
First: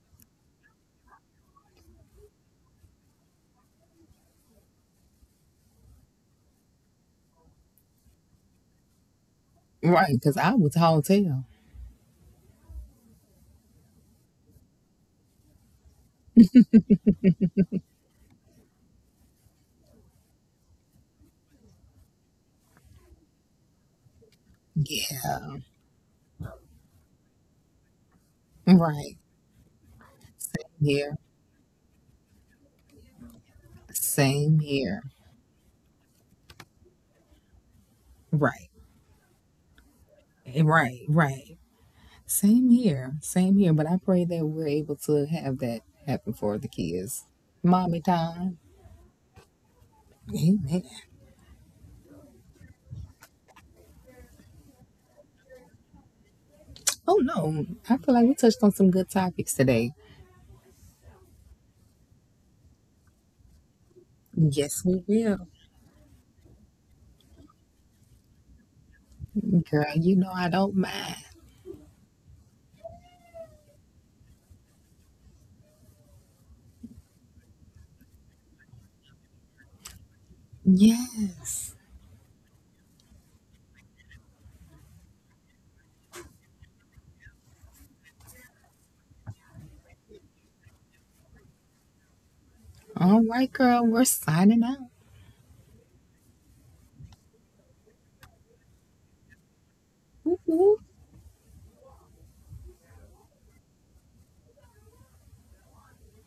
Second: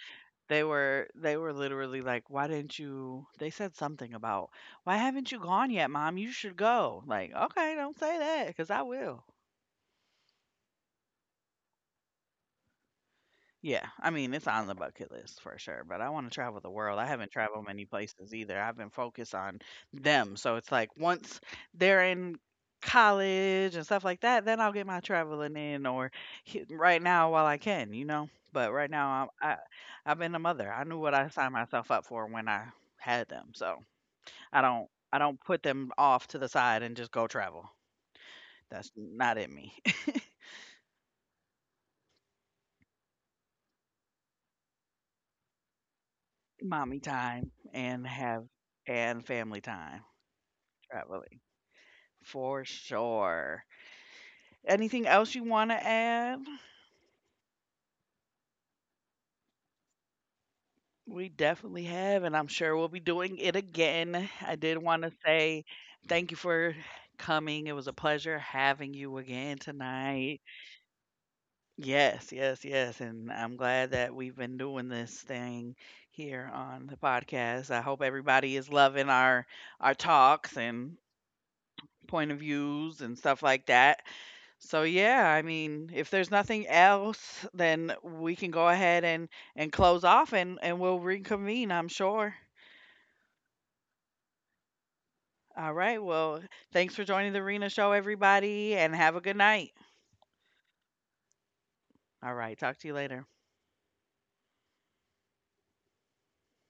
Speaker 1: they were they were literally like, "Why didn't you," they said something about, "Why haven't you gone yet, mom? You should go." Like, "Okay, don't say that because I will."
Speaker 2: Right, because I was tall as hell.
Speaker 1: Yeah, I mean, it's on the bucket list for sure, but I wanna travel the world. I haven't traveled many places either. I've been focused on them, so it's like once they're in college and stuff like that, then I'll get my
Speaker 2: Yeah,
Speaker 1: traveling in, or h right now while I can, you know? But right
Speaker 2: right.
Speaker 1: now, I I I've been a
Speaker 2: Same
Speaker 1: mother. I knew
Speaker 2: here.
Speaker 1: what I signed myself up for when I had them, so
Speaker 2: Same
Speaker 1: I don't,
Speaker 2: here.
Speaker 1: I don't put them off to the side and just go travel.
Speaker 2: Right,
Speaker 1: That's not in me.
Speaker 2: eh, right, right. Same here. Same here. But I pray that we're able to have that happen for the
Speaker 1: Mommy
Speaker 2: kids.
Speaker 1: time
Speaker 2: Mommy
Speaker 1: and have
Speaker 2: time.
Speaker 1: and family time
Speaker 2: Amen.
Speaker 1: traveling. For sure. Anything else you want to add?
Speaker 2: Oh, no. I feel like we touched on some good topics today.
Speaker 1: We definitely have, and I'm sure we'll be doing it again. I did
Speaker 2: Yes,
Speaker 1: want
Speaker 2: we
Speaker 1: to
Speaker 2: will.
Speaker 1: say thank you for coming. It was a pleasure having you again
Speaker 2: Girl, you know
Speaker 1: tonight.
Speaker 2: I don't mind.
Speaker 1: Yes, yes, yes. And I'm glad that we've been doing this thing here on the podcast. I hope everybody is loving our our talks and
Speaker 2: Yes.
Speaker 1: point of views and stuff like that. So yeah, I mean, if there's nothing else, then we can go ahead and and close off, and and we'll reconvene, I'm sure.
Speaker 2: All right, girl. We're signing out.
Speaker 1: All right. Well, thanks for joining the Arena Show everybody and have a good night.
Speaker 2: Woo-hoo.
Speaker 1: All right. Talk to you later.